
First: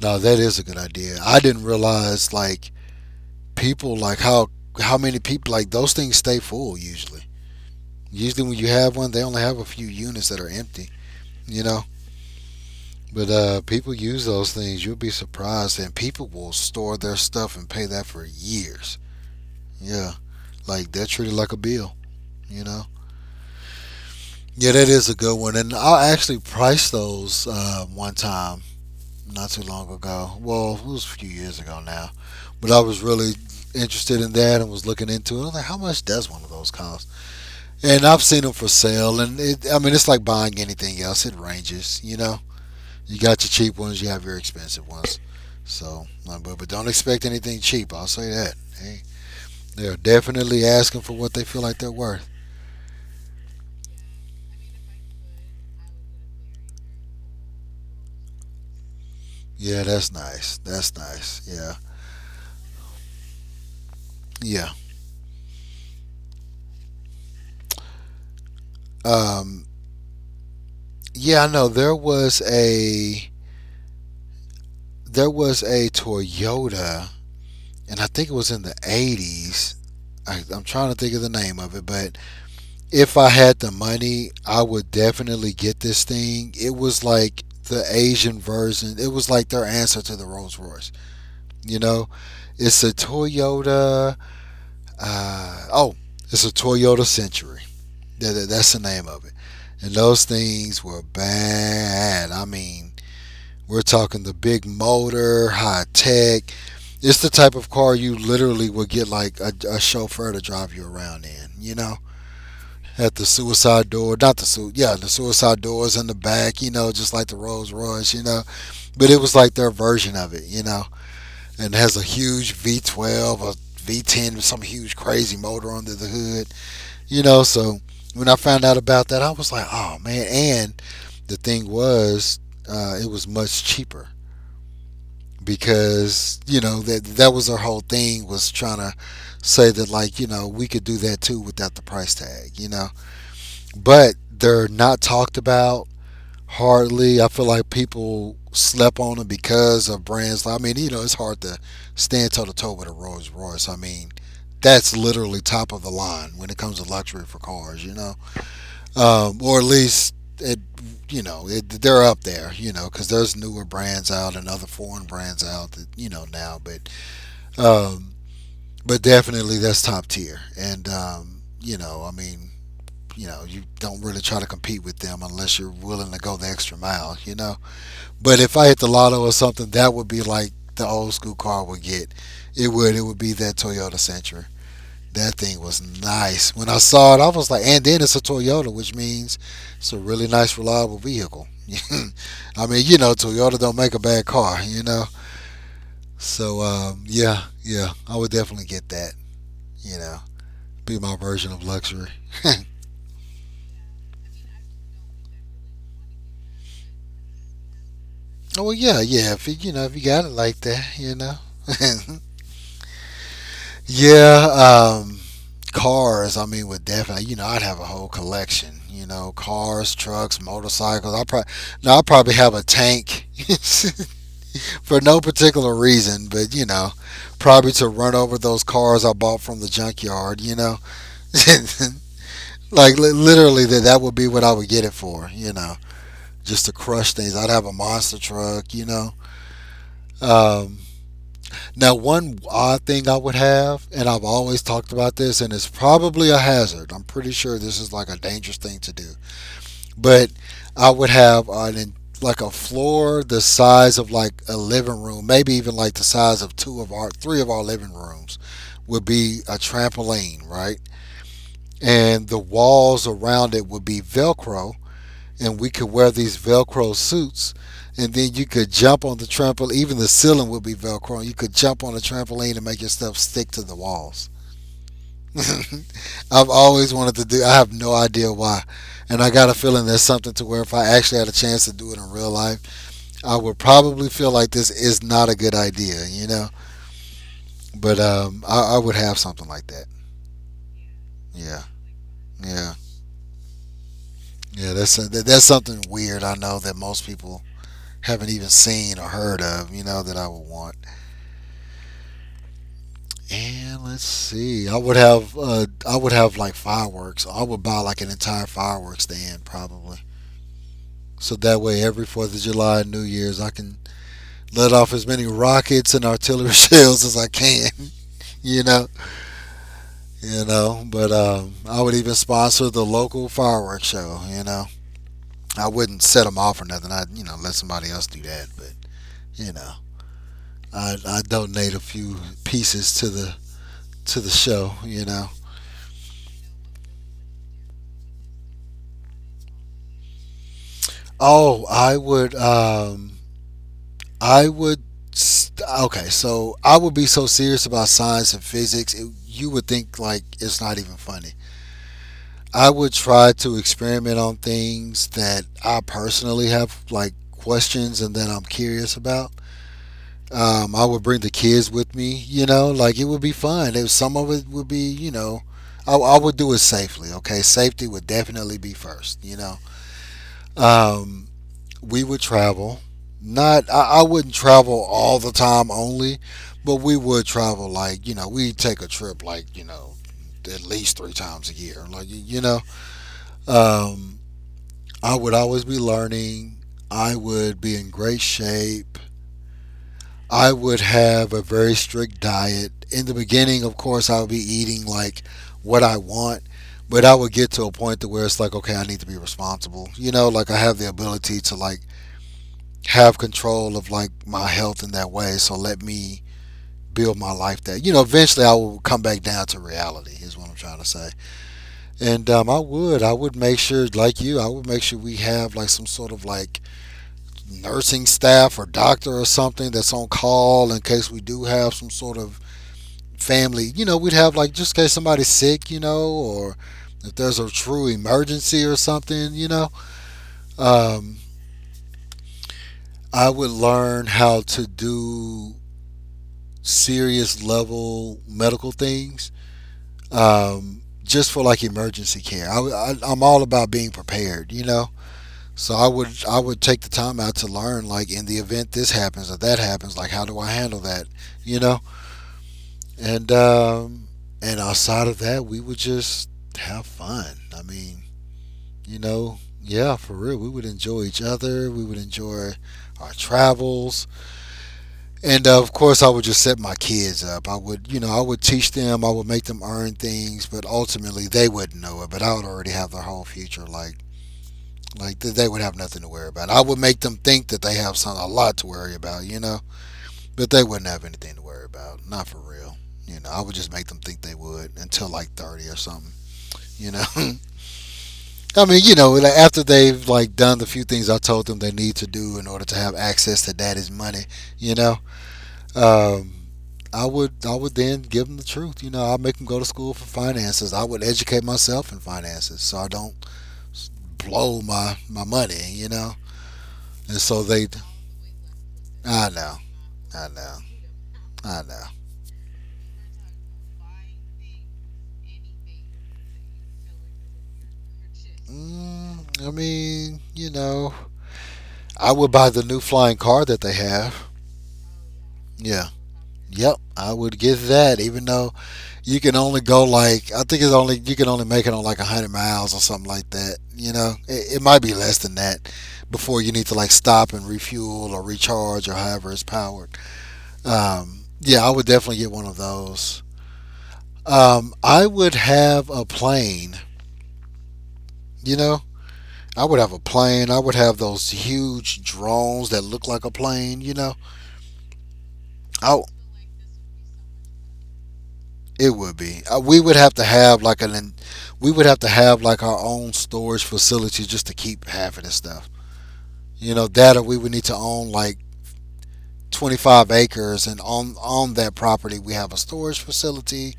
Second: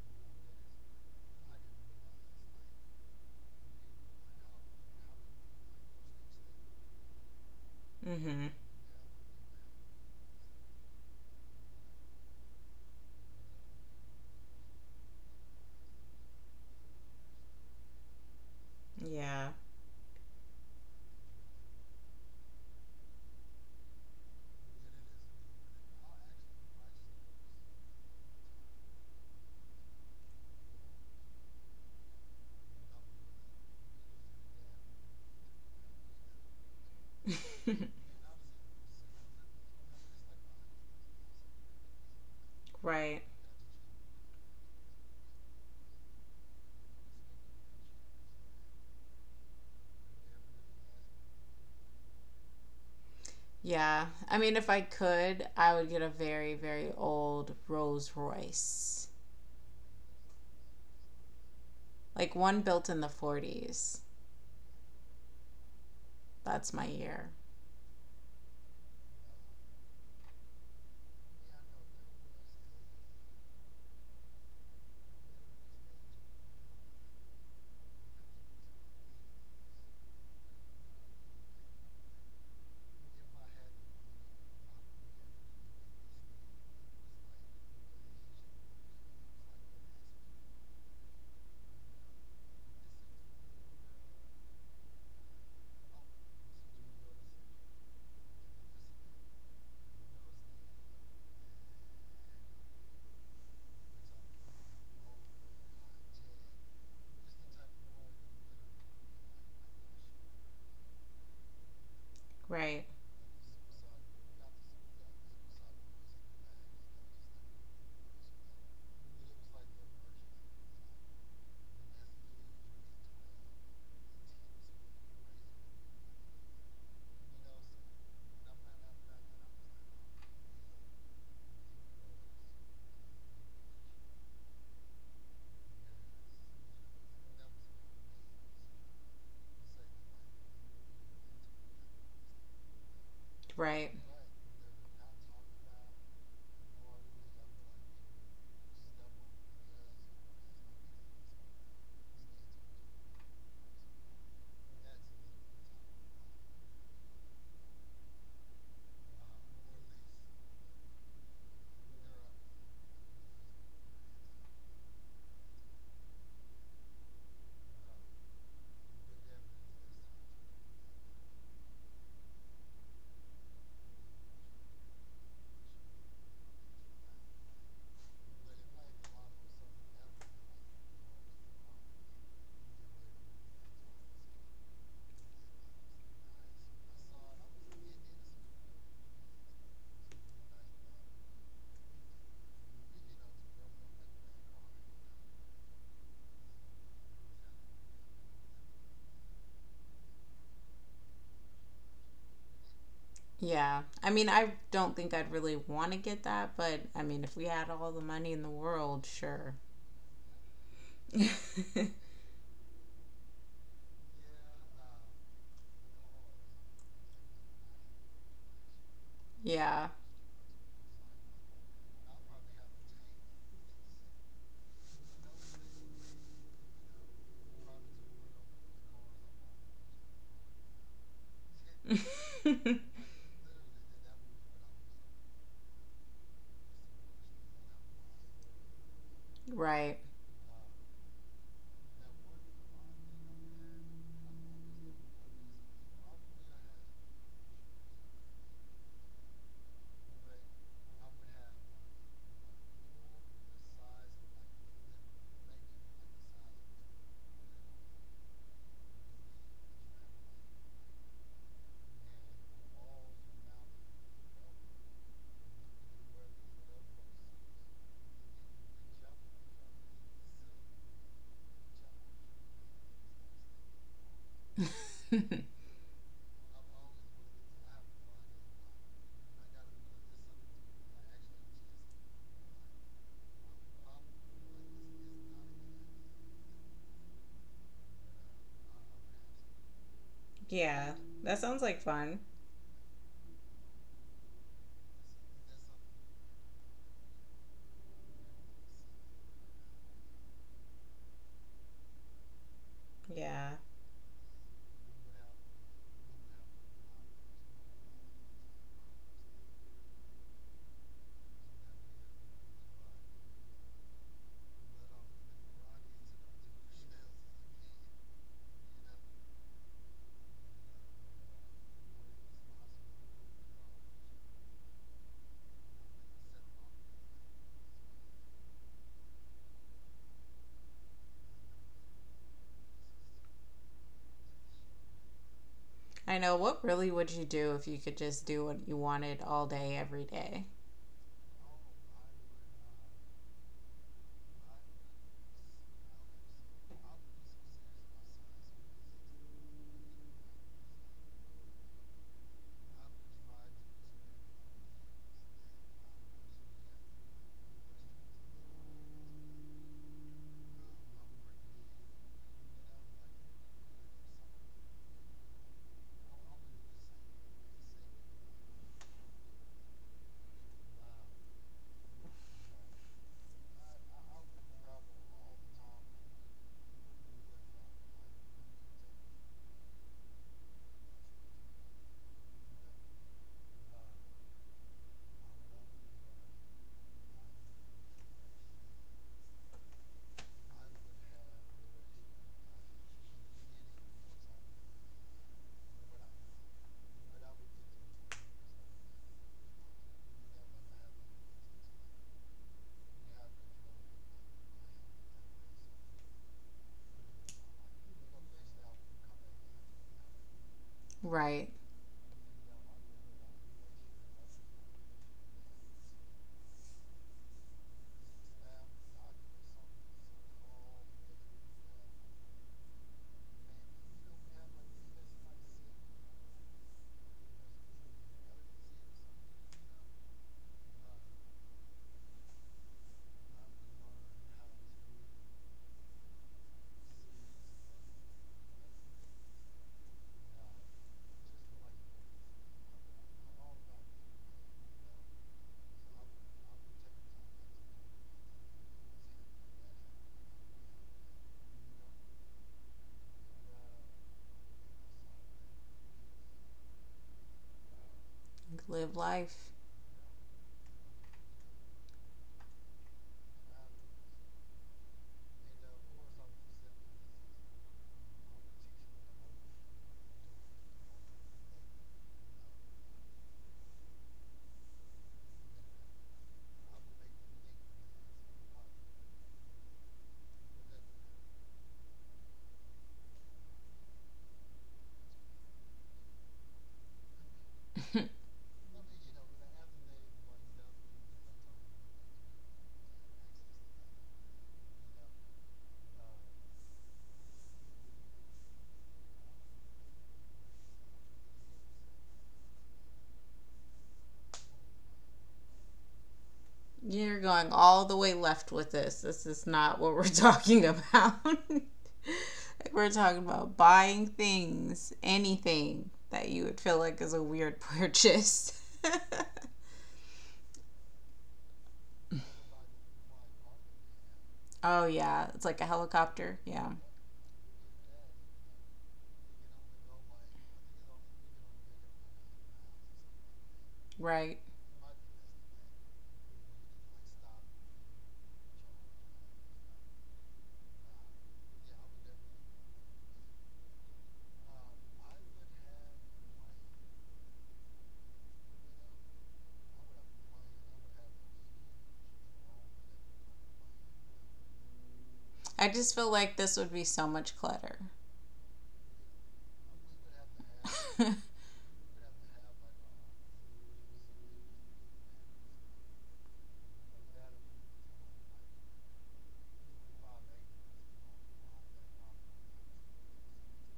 No, that is a good idea. I didn't realize like people like how many people like those things stay full usually.
Mm-hmm.
Usually when you have one, they only have a few units that are empty. You know. But people use those things. You'll be surprised, and people will store their stuff and pay that for years.
Yeah.
Yeah, like they're treated like a bill. You know. Yeah, that is a good one, and I actually priced those one time not too long ago. Well, it was a few years ago now, but I was really interested in that and was looking into it. I was like, how much does one of those cost? And I've seen them for sale, and it, I mean, it's like buying anything else. It ranges. You know,
*laughs*
you
Right.
got your cheap ones, you have your expensive ones. So, but, don't expect anything cheap. I'll say that. Hey, they're definitely asking for what they feel like they're worth.
Yeah. I mean, if I could, I would get a very very old Rolls-Royce.
Yeah, that's nice. That's nice. Yeah,
Like one built in the '40s.
yeah,
That's my year.
um, yeah. I know there was a Toyota, and I think it was in the '80s. I'm trying to think of the name of it, but if I had the money, I would definitely get this thing. It was like the Asian version. It was like their answer to the Rolls Royce. You know, it's a Toyota. Uh, oh, it's a Toyota Century. That's the name of it. And those things were bad. I mean, we're talking the big motor, high tech. It's the type of car you literally would get like a chauffeur to drive you around in. You know,
Right.
at the suicide door, not the su- yeah, the suicide doors in the back. You know, just like the Rolls Royce. You know, but it was like their version of it. You know, and has a huge V12 or V10 some huge crazy motor under the hood. You know, so when I found out about that, I was like, oh man. And the thing was, it was much cheaper because you know that was their whole thing was trying to say that like you know we could do that too without the price tag, you know,
Right.
but they're not talked about hardly. I feel like people slept on him because of brands. I mean, you know, it's hard to stand toe to toe with a Rolls Royce. I mean, that's literally top of the line when it comes to luxury for cars, you know? Or at least, it, you know, it, they're up there, you know, because there's newer brands out and other foreign brands out that, you know, now. Um, but definitely that's top tier. And, you know, I mean, you know, you don't really try to compete with them unless you're willing to go the extra mile, you know? But if I hit the lotto or something, that would be like the old school car would get. It would. It would be that Toyota Sentra. That thing was nice. When I saw it, I was like, and then it's a Toyota, which means it's a really nice, reliable vehicle. *laughs* I mean, you know, Toyota don't make a bad car, you know. So yeah, yeah, I would definitely get that. You know, be my version of luxury.
Yeah. I mean, I don't think I'd really want to get that, but I mean, if we had all the money in the
*laughs* Well, yeah,
world,
yeah. If you,
sure.
you know, if you got it like that, you know.
*laughs*
*laughs* Yeah, cars. I mean, would definitely. You know, I'd have a whole collection. You know,
Yeah.
cars, trucks, motorcycles. I probably, no, I probably have a tank *laughs* for no particular reason, but you know, probably to run over those cars I bought from the junkyard. You know, *laughs*
*laughs*
literally that would be what I would get it for. You know, just to crush things. I'd have a monster truck. You know,
Right.
um, now, one odd thing I would have, and I've always talked about this, and it's probably a hazard. I'm pretty sure this is like a dangerous thing to do, but I would have an like a floor the size of like a living room, maybe even like the size of two of our three of our living rooms, would be a trampoline, right? And the walls around it would be Velcro, and we could wear these Velcro suits, and then you could jump on the trampoline. Even the ceiling would be Velcro. You could jump on the trampoline and make your stuff stick to the walls.
*laughs*
*laughs* I've always wanted to do. I have no idea why, and I got a feeling there's something to where if I actually had a chance to do it in real life, I would probably feel like this is not a good idea, you know. But I would have something like that.
Yeah. That
Yeah,
sounds like fun.
yeah, yeah. That's something weird. I know that most people haven't even seen or heard of. You know that I would want.
Yeah.
And let's see. I would have like fireworks. I would buy like an entire fireworks stand probably. So that way every 4th of July and New Year's I can let off as many rockets and artillery *laughs* shells as I can, *laughs* you know. You know, but I would even sponsor the local fireworks show, you know. I wouldn't set them off or nothing. I'd, you know, let somebody else do that, but you know, I donate a few pieces to the show, you know.
I know. What really would you do if you could just do what you wanted all day, every day?
Oh, I would I would. Okay, so I would be so serious about science and physics, it, you would think like it's not even funny. I would try to experiment on things that I personally have like questions and that I'm curious about. I would bring the kids with me, you know, like it would be fun. If some of it would be, you know, I would do it safely. Okay, safety would definitely be first, you know. Um, we would travel. Not I, I wouldn't travel all the time only, but we would travel like you know we would take a trip like you know at least 3 times a year. Like you know, um, I would always be learning. I would be in great shape. I would have a very strict diet. In the beginning, of course, I would be eating like what I want, but I would get to a point to where it's like, okay, I need to be responsible. You know, like I have the ability to like have control of like my health in that way. So let me build my life that you know eventually I will come back down to reality is what I'm trying to say.
Right.
And I would make sure like you I would make sure we have like some sort of like nursing staff or doctor or something that's on call in case we do have some sort of family. You know we'd have like just in case somebody's sick you know or if there's a true emergency or something you know. Um, I would learn how to do serious level medical things just for like emergency care. I'm all about being prepared, you know. So I would take the time out to learn like in the event this happens or that happens, like how do I handle that, you know? And um, and outside of that, we would just have fun. I mean,
Live life.
yeah, for real, we would enjoy each other. We would enjoy our travels. And of course, I would just set my kids up. I would, you know, I would teach them. I would make them earn things, but ultimately they wouldn't know it. But I would already have their whole future, they would have nothing to worry about. I would make them think that they have some a lot to worry about, you know, but they wouldn't have anything to worry about. Not for real, you know. I would just make them think they would until like 30 or something, you know. *laughs*
*laughs*
I mean, you know, like, after they've like done the few things I told them they need to do in order to have access to daddy's money, you know. Um, I would then give them the truth. You know, I make them go to school for finances. I would educate myself in finances so I don't s- blow my money. You know, and
You're
so
going
they.
all the way left with this. This
I
is
know,
not what we're
I know,
talking about. *laughs*
I know.
Like we're talking about buying things, anything that you would feel like is a weird purchase.
I mean, you know, I would buy the new flying car that they have.
*laughs* Oh yeah, it's like a
Yeah,
helicopter. Yeah.
yep, I would get that. Even though you can only go like, I think it's only, you can only make it on like 100 miles or something like that. You know,
Right.
it might be less than that before you need to like stop and refuel or recharge or however it's powered. Yeah, I would definitely get one of those. I would have a plane. You know, I would have a plane. I would have those huge drones that look like a plane. You know,
I just
I
feel like this would be so much clutter.
it would be. We would have to have like an,
*laughs*
we would have to have like our own storage facility just to keep half of this stuff. You know, data we would need to own like 25 acres, and on that property we have a storage facility,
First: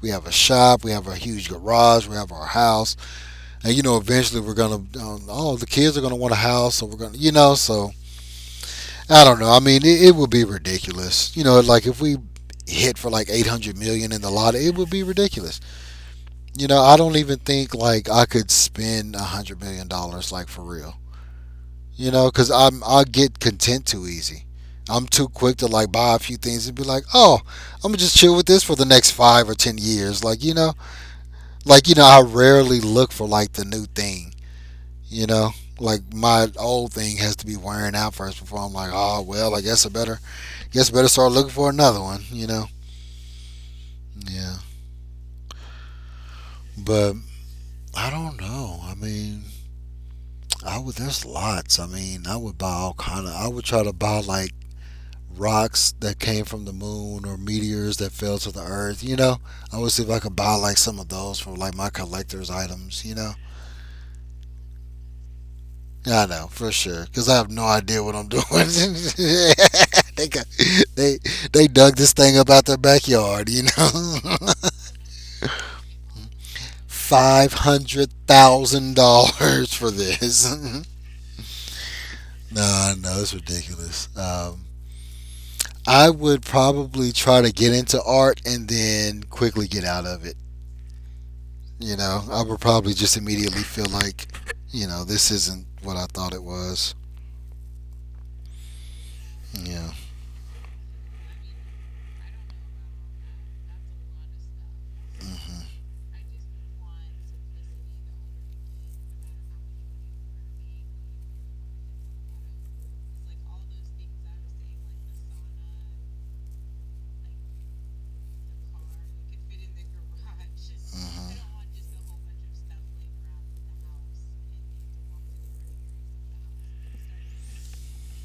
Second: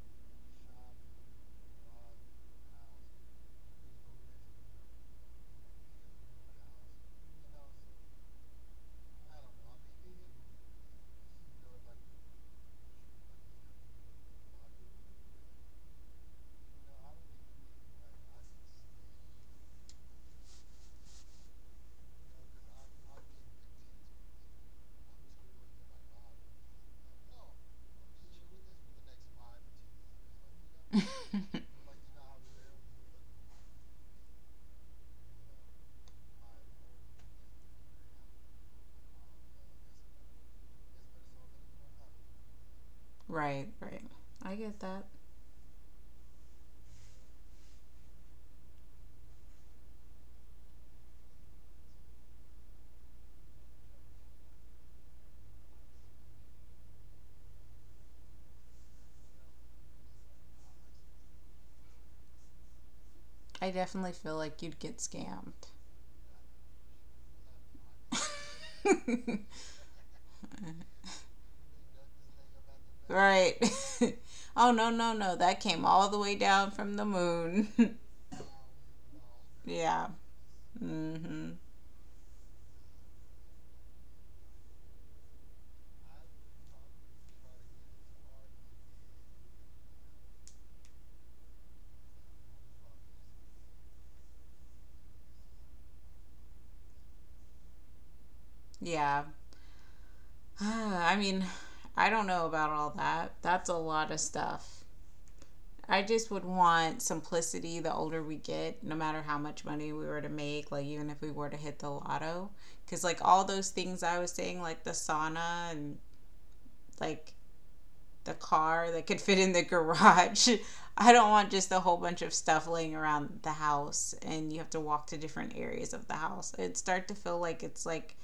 we have a shop, we have a huge garage, we have our house. And you know, eventually we're gonna, oh, the kids are gonna want a house, so we're gonna, you know, so I don't know. I mean, it would be ridiculous, you know, like if we hit for like 800 million in the lottery, it would be ridiculous. You know, I don't even think like I could spend 100 million dollars, like for real. You know, because I get content too easy. I'm too quick to like buy a few things and be like, oh, I'm gonna just chill with this for the next 5 or 10 years. Like you know, I rarely look for like the new thing. You know, like my old thing has to be wearing out first before I'm like, oh well, I guess I better, start looking for another one. You know,
Right, right.
yeah.
I get that.
But I don't know. I mean, I would. There's lots. I mean, I would buy all kind of. I would try to buy like rocks that came from the moon or meteors that fell to the earth. You know, I would see if I could buy like some of those for like my collector's items. You know,
I definitely feel like you'd get scammed.
yeah, I know for sure because I have no idea what I'm doing. *laughs*
*laughs*
they got, they they dug this thing up out their backyard.
Right.
You
*laughs*
know,
Oh, no, no, no. That came all the way down
*laughs*
from the
five
moon. *laughs*
hundred thousand dollars for
Yeah.
this. *laughs*
mm hmm
no, no, it's ridiculous. I would probably try to get into art and then quickly get out of it. You know, I would probably just immediately feel like, you know, this isn't what I thought it was.
Yeah.
Yeah.
*sighs* I mean, I don't know about all that. That's a lot of stuff.
Hmm.
I just would want simplicity the older we get, no matter how much money we were to make, like even if we were to hit the lotto. Because, like, all those things I was saying, like the sauna and like the car that could fit in the garage. *laughs* I don't
Mhm.
want just a whole bunch of stuff laying around the house and you have to walk to different areas of the house. It start to feel like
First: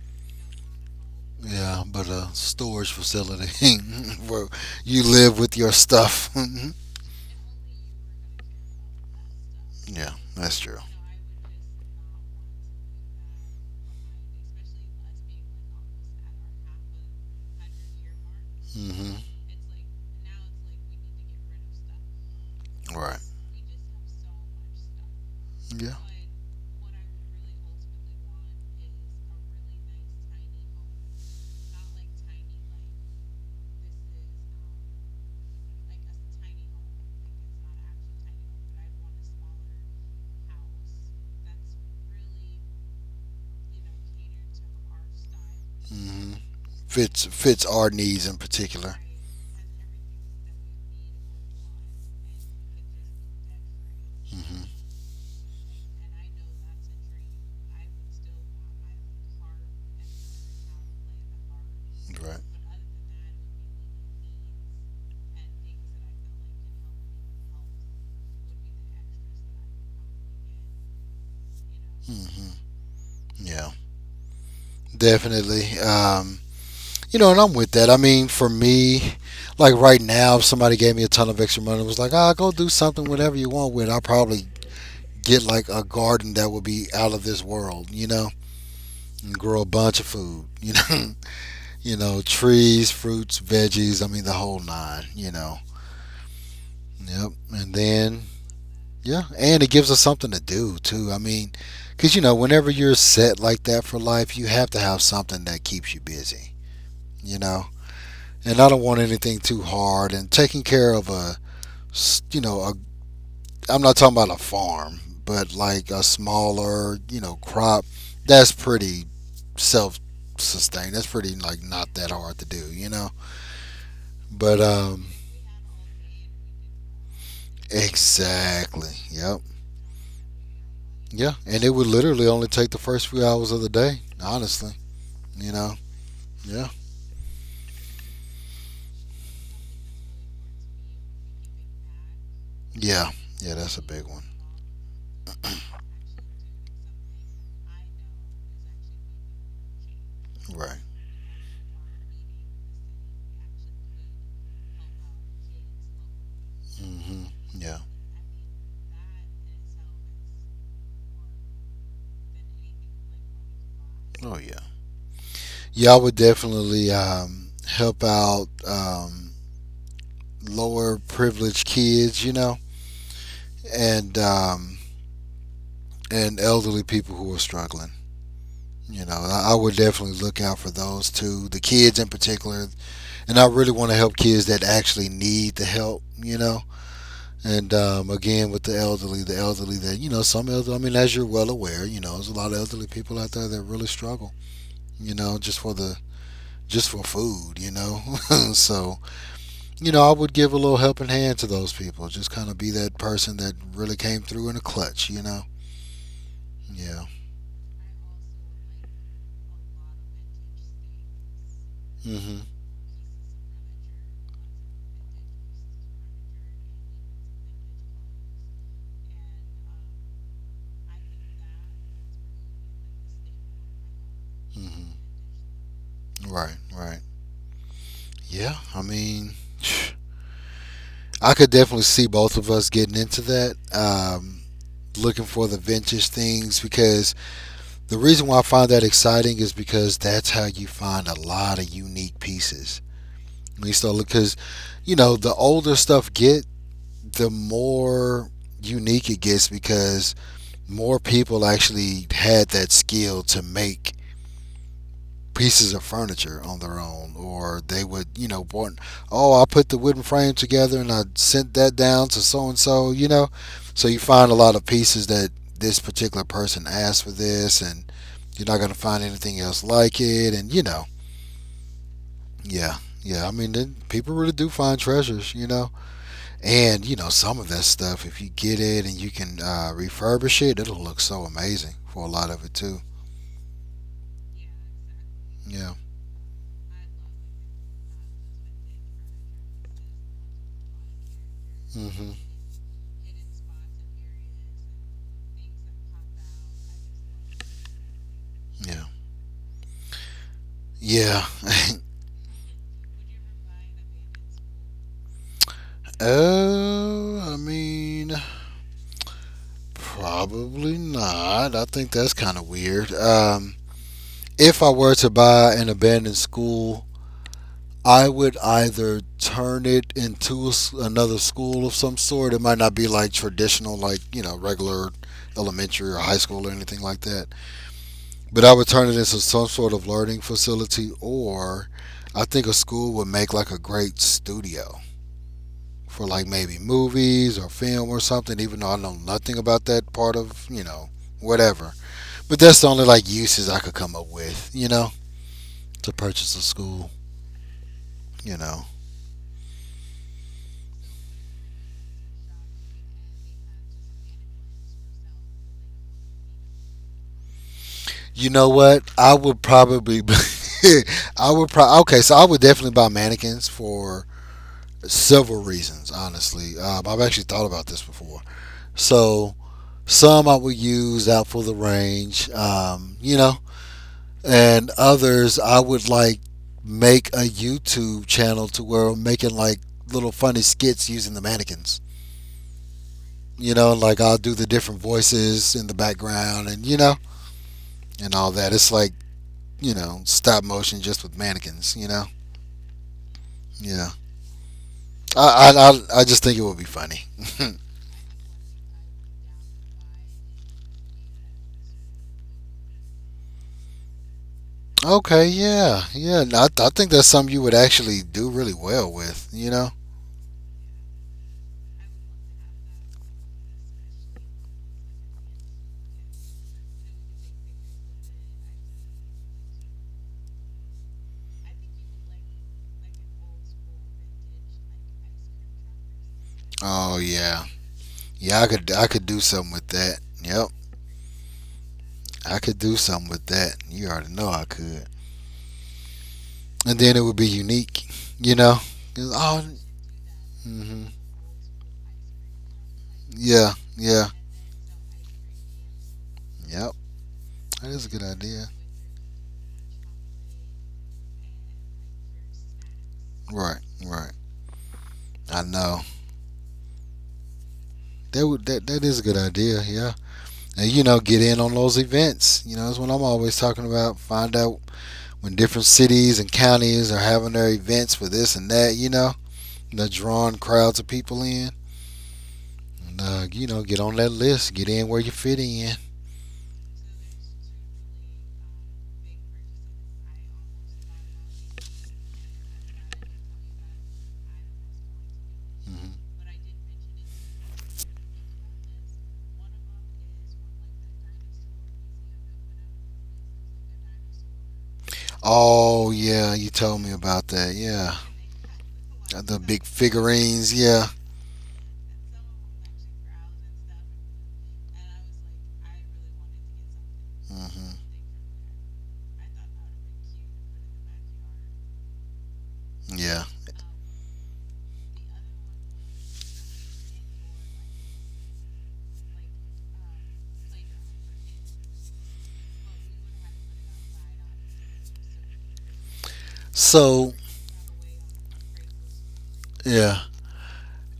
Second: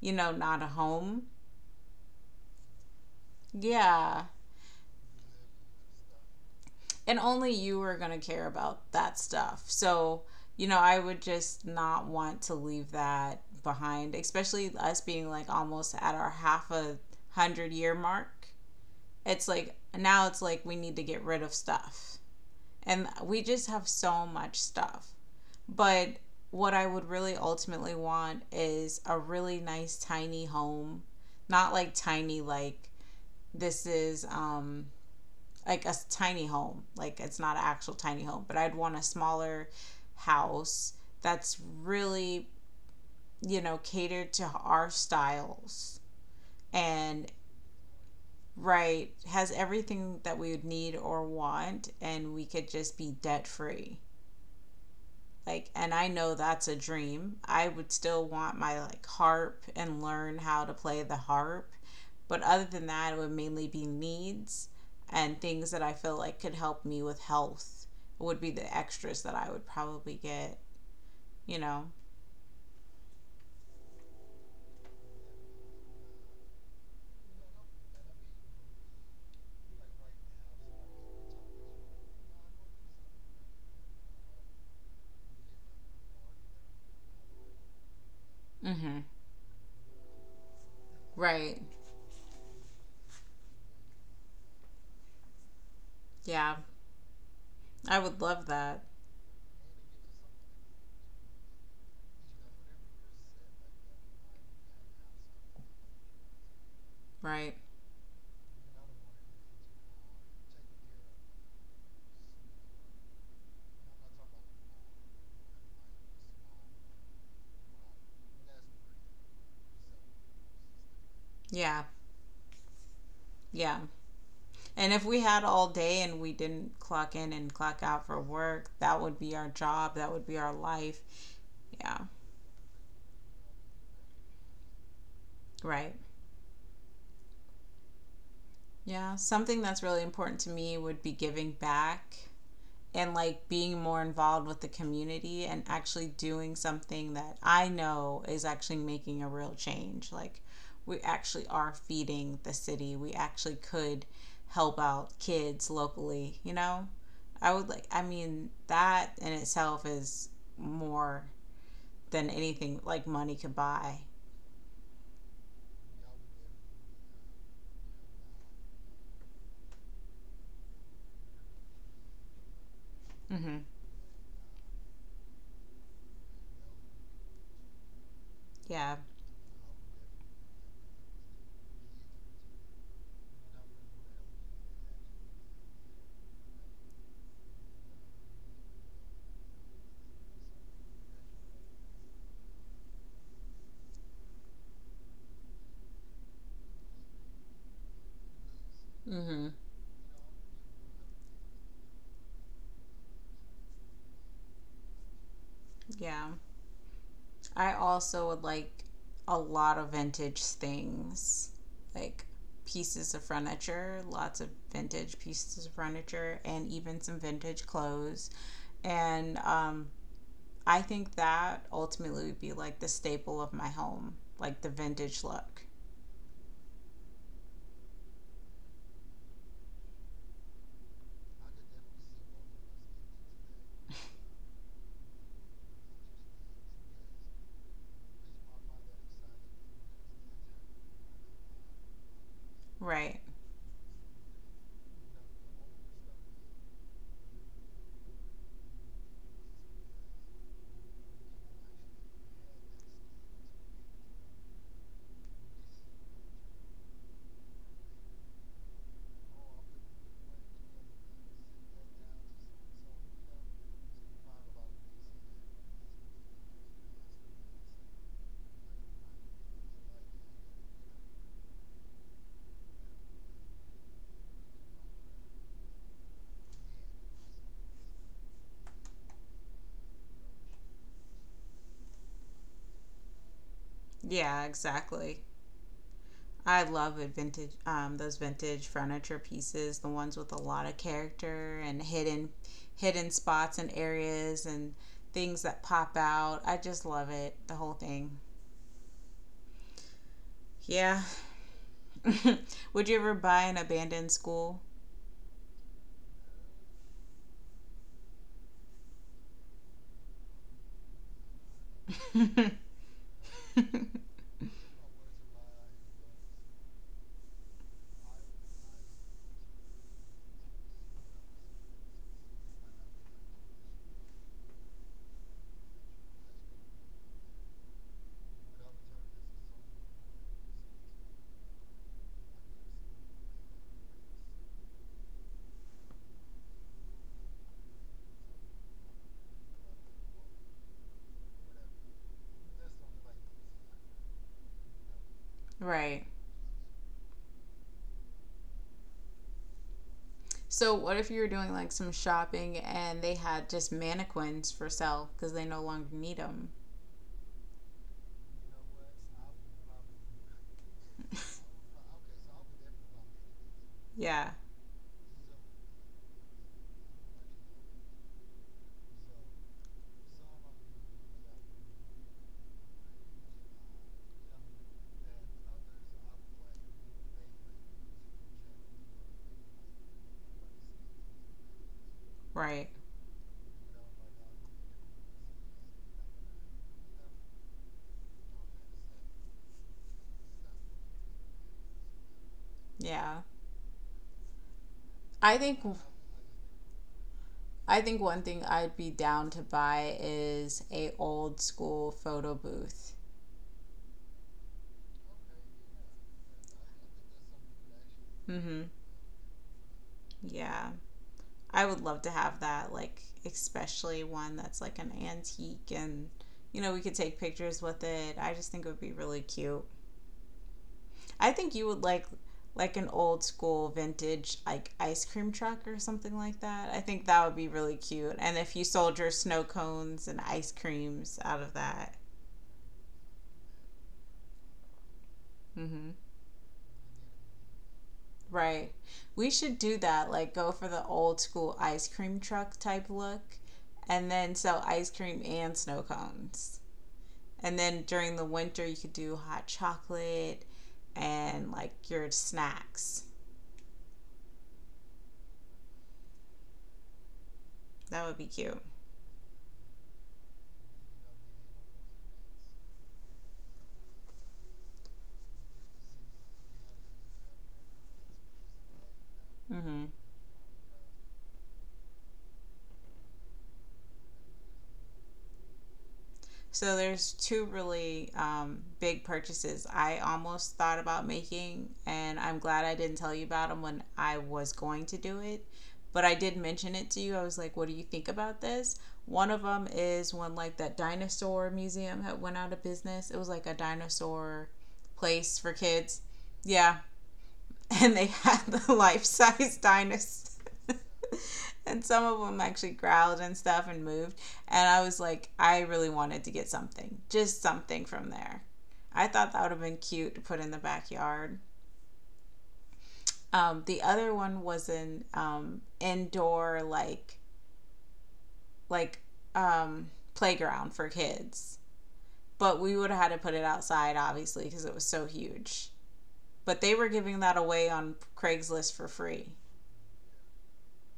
you know, not a home.
Yeah, but a storage facility
Yeah.
*laughs* where you live with your stuff. *laughs*
And only you are going to care about that stuff.
yeah,
So,
that's
you know,
true.
I would just not want to leave that behind, especially us being like almost at our half a 100-year mark.
Hmm.
It's like now it's like we need to get rid of stuff. And
Right.
we just have so much stuff.
Yeah.
But what I would really ultimately want is a really nice tiny home. Not like tiny like this is like a tiny home. Like it's not an actual tiny home, but I'd want a smaller house that's really, you know, catered to our styles
Hmm. Fits
and
fits our needs in particular.
right has everything that we would need or want and we could just be debt free.
Hmm.
Like, and I know that's a dream. I would still want my like harp and learn how to play the harp,
Right.
but other than that it would mainly be needs and things that I feel like could help me with health would be the extras that I would probably get, you know.
Hmm. Yeah. Definitely. You know, and I'm with that. I mean, for me, like right now, if somebody gave me a ton of extra money and was like, "Ah, go do something, whatever you want with it," I'll probably get like a garden that would be out of this world, you know,
Mm-hmm.
and grow a bunch of food, you know,
Right.
*laughs* you know, trees, fruits, veggies. I mean, the whole nine, you know.
Yeah,
Yep. And
I would
then,
love that.
yeah, and it gives us something to do too. I mean, because you know, whenever you're set like that for life, you have to have something that keeps you busy, you
Right.
know. And I don't want anything too hard. And taking care of a, you know, a, I'm not talking about a farm, but like a smaller, you know, crop. That's pretty self-sustained. That's pretty like
Yeah.
not that hard to do, you know.
Yeah,
But
and if we had all day and we didn't clock in and clock out for work,
exactly.
that would be
Yep.
our job, that would be our life.
Yeah, and it would
Yeah.
literally only take the first few hours of the day. Honestly, you know.
Right.
Yeah.
Yeah, something that's really important to me would be giving back
Yeah.
and like
Yeah, that's a
being more
big one.
involved with the community and actually doing something that I know is actually making a real change. Like,
Right.
we actually are feeding the city. We actually could help out kids locally, you know?
Hmm.
I would
Yeah.
like, I mean, that in itself is more than anything like money could buy.
Oh yeah. Yeah, I would definitely help out lower privileged kids, you know,
Mhm.
and um, and elderly people who are struggling.
Yeah.
You know, I would definitely look out for those two, the kids in particular, and I really want to help kids that actually need the help. You know, and again with the elderly that, you know, some elderly. I mean, as you're well aware, you know, there's a lot of elderly people out there that really struggle. You know, just for the, just for food. You know, *laughs* so
Mhm.
you know, I would give a little helping hand to those people. Just kind of be that person that really came through in a clutch, you know?
Yeah.
Yeah.
I also would like a lot of vintage things, like
Hmm.
pieces of furniture, lots of vintage pieces of furniture, and even some vintage clothes. And I think that ultimately would be like the staple of my home, like the
Hmm.
vintage look.
Right, right. Yeah, I mean, *sighs* I could definitely see both of us getting into that. Looking for the vintage things because the reason why I find that exciting is because that's how you find a lot of unique pieces.
Right.
When you start look, because you know the older stuff get, the more unique it gets because more people actually had that skill to make pieces of furniture on their own, or they would, you know, want, oh I put the wooden frame together and I sent that down to so and so, you know. So you find a lot of pieces that this particular person asked for, this and you're not going to find anything else like it, and you know, yeah, yeah, I mean then people really do find treasures, you know. And you know, some of that stuff, if you get it and you can refurbish it, it'll look so amazing for a lot of it too.
Yeah, exactly.
Yeah.
I love vintage those vintage furniture pieces, the ones with a lot of character and
Hmm.
hidden hidden spots and areas and things that pop out. I just love it, the whole thing.
Yeah.
Yeah.
Yeah. *laughs*
*laughs* Would you ever buy an abandoned school?
I mean, probably not. I think that's kind of
*laughs*
weird. If I were to buy an abandoned school, I would either turn it into a s another school of some sort. It might not be like traditional, like, you know, regular elementary or high school or anything like that. But I would turn it into some sort of learning facility, or I think a school would make like a great studio for like maybe movies or film or something, even though I know nothing about that part of, you know, whatever. But that's the only like uses I could come up with, you know, to
Right.
purchase a school, you know.
So what if you were doing like some shopping and they had just mannequins for sale because they no longer need them?
You know what? I would probably *laughs* I
*laughs*
would probably. Okay, so I would definitely buy mannequins for
Yeah,
several reasons, honestly. I've actually thought about this before. So some I would use out for the range, you know, and others I would like make a YouTube channel to where I'm making like little funny skits using the mannequins.
right.
You know, like I'll do the different voices in the background and you know, and all that. It's like, you know, stop motion just with mannequins, you know.
Yeah.
Yeah.
I
I
think
I I, just think it would be funny.
I think one thing I'd be down to buy is a old school photo booth.
*laughs* okay, yeah. Yeah, no, I think that's something you would actually do really
Mm-hmm.
well with, you know.
Yeah, I would love to have that. Like, especially one that's like an antique, and you know, we could take pictures with it. I just think it would be really cute. I think you would like an old school vintage like ice cream truck or something like that. I
Oh
think that would
yeah.
be really cute. And
Yeah,
if you
I
sold
could
your
do
snow
something with that.
cones and
Yep.
ice creams out of that.
I could do something with that. You already know I could.
Mm-hmm.
And then it would be unique, you know?
Right. We
Oh,
should do that. Like, go
mm
for the
hmm,
old school ice cream truck type look,
yeah, yeah,
and then sell ice cream and snow cones.
yep.
And
That
then
is a good
during the
idea.
winter, you could do hot chocolate and like your snacks.
Right, right. I know.
That would
That
be
would
cute.
that that is a good idea. Yeah, and you know, get in on those events. You know, that's what I'm always talking about. Find out when different cities and counties are having their events for this and that. You know, and
Mm-hmm.
they're drawing crowds of people in. And, you know, get on that list. Get in where you fit in.
So there's two really big purchases I almost thought about making, and I'm glad I didn't tell you about them when I was going to do it. But
Hmm.
I did mention it to you. I was like, "What do you think about this?" One of them is when like that dinosaur museum had went out of business. It was like a dinosaur place for
Oh
kids.
yeah, you
Yeah.
told me about that.
*laughs*
Yeah,
And they had the life
the
size
big
dinosaurs.
figurines.
*laughs*
Yeah,
And some of them actually growled and stuff and moved. And I was like, I really wanted to get something, just something
hmm,
from there. I thought that would have been cute to put in the backyard.
yeah.
The other one was an indoor like like um, playground for kids, but we would have had to put it outside obviously because it was so huge. But they were
So
giving that away on Craigslist for free.
yeah,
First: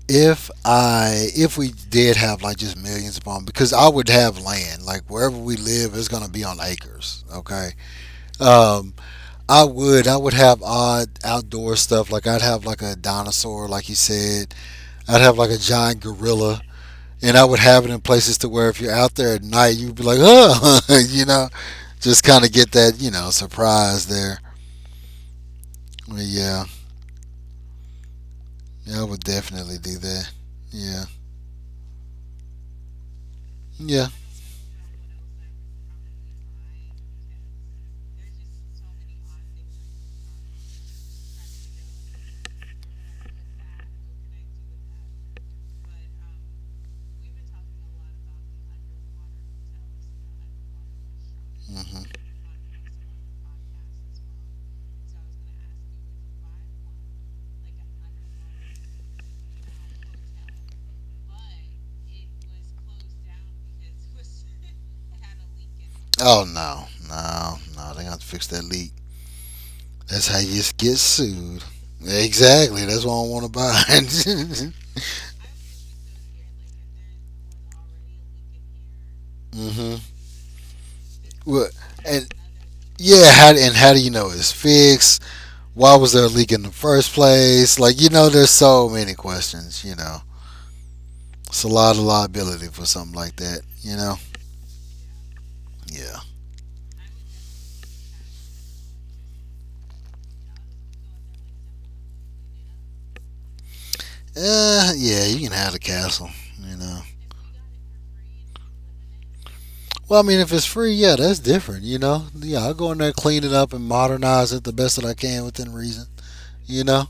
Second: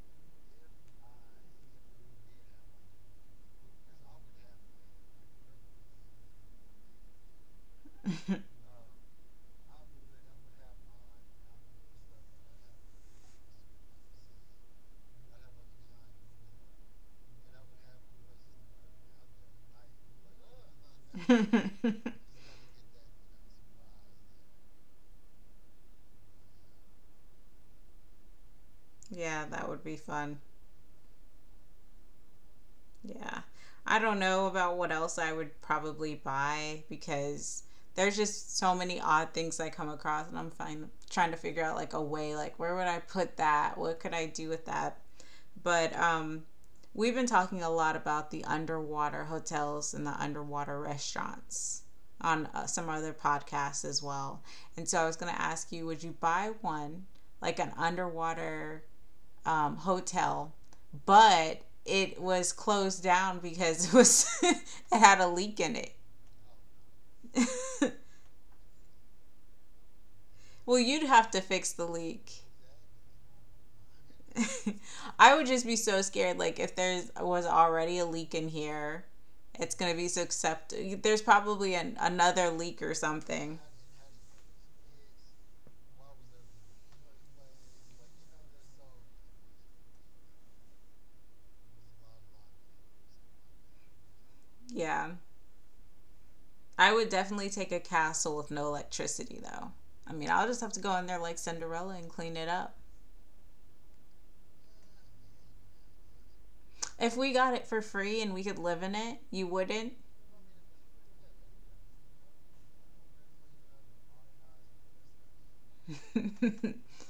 if I if we did have like just millions upon, because I would have land like wherever we live is gonna be on acres. Okay, um, I would have odd outdoor stuff like I'd have like a dinosaur, like you said. I'd have like a giant gorilla. And I would have it in places to where if you're out there at night, you'd be like, oh, *laughs* you know. Just
*laughs*
kind of get that surprise there. But yeah, yeah, I would
Yeah, that
definitely
would be
do that.
fun.
Yeah,
Yeah. I
yeah.
don't know about what else I would probably buy because there's just so many odd things I come across and I'm trying to figure out like a way like where would I put that? What could I do with that? But we've been talking a lot about the underwater hotels and the underwater restaurants
Hmm.
on some other podcasts as well. And so I was going to ask you would you buy one like an underwater hotel, but it was closed down because it was *laughs* it had a leak in it.
Oh no, no, no! They
*laughs*
got to fix that leak. That's how you just
Well,
get
you'd have to
sued.
fix the leak.
Exactly. That's why I want to buy it.
*laughs* I would just be so scared. Like if there was already a leak in here,
*laughs*
it's gonna
Hmm.
be so septic.
Well, and
Another leak or
yeah, how
something.
and how do you know it's fixed? Why was there a leak in the first place? Like there's so many questions. It's a lot of liability for something like that. You know.
Yeah,
Yeah.
I would definitely take a castle with no electricity though. I mean, I'll just have to go in there like Cinderella and clean it up.
Yeah, you can have the castle. You know.
If we got it for free and we could live in it, you wouldn't.
Well, I mean, if it's free, yeah, that's different. You know. Yeah, I'll go in there, clean it up, and modernize it the best that I can within reason. You
*laughs*
know.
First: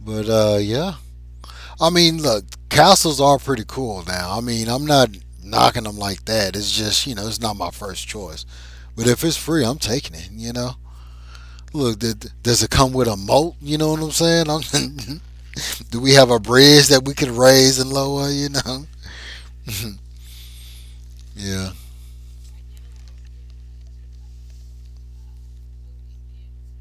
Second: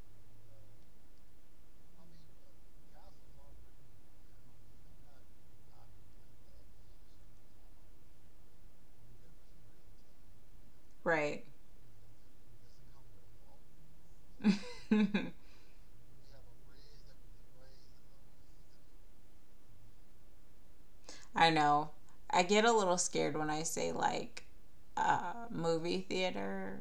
But yeah. I mean, look, castles are pretty cool now. I mean, I'm not knocking them like that. It's just it's not my first choice. But if it's free, I'm taking it. You know.
Right. *laughs*
Look, does it come with a moat? You know what I'm saying? I'm, *laughs* do we have a bridge that we can raise and lower? You know? *laughs*
I
Yeah.
know. I get a little scared when I say like movie theater.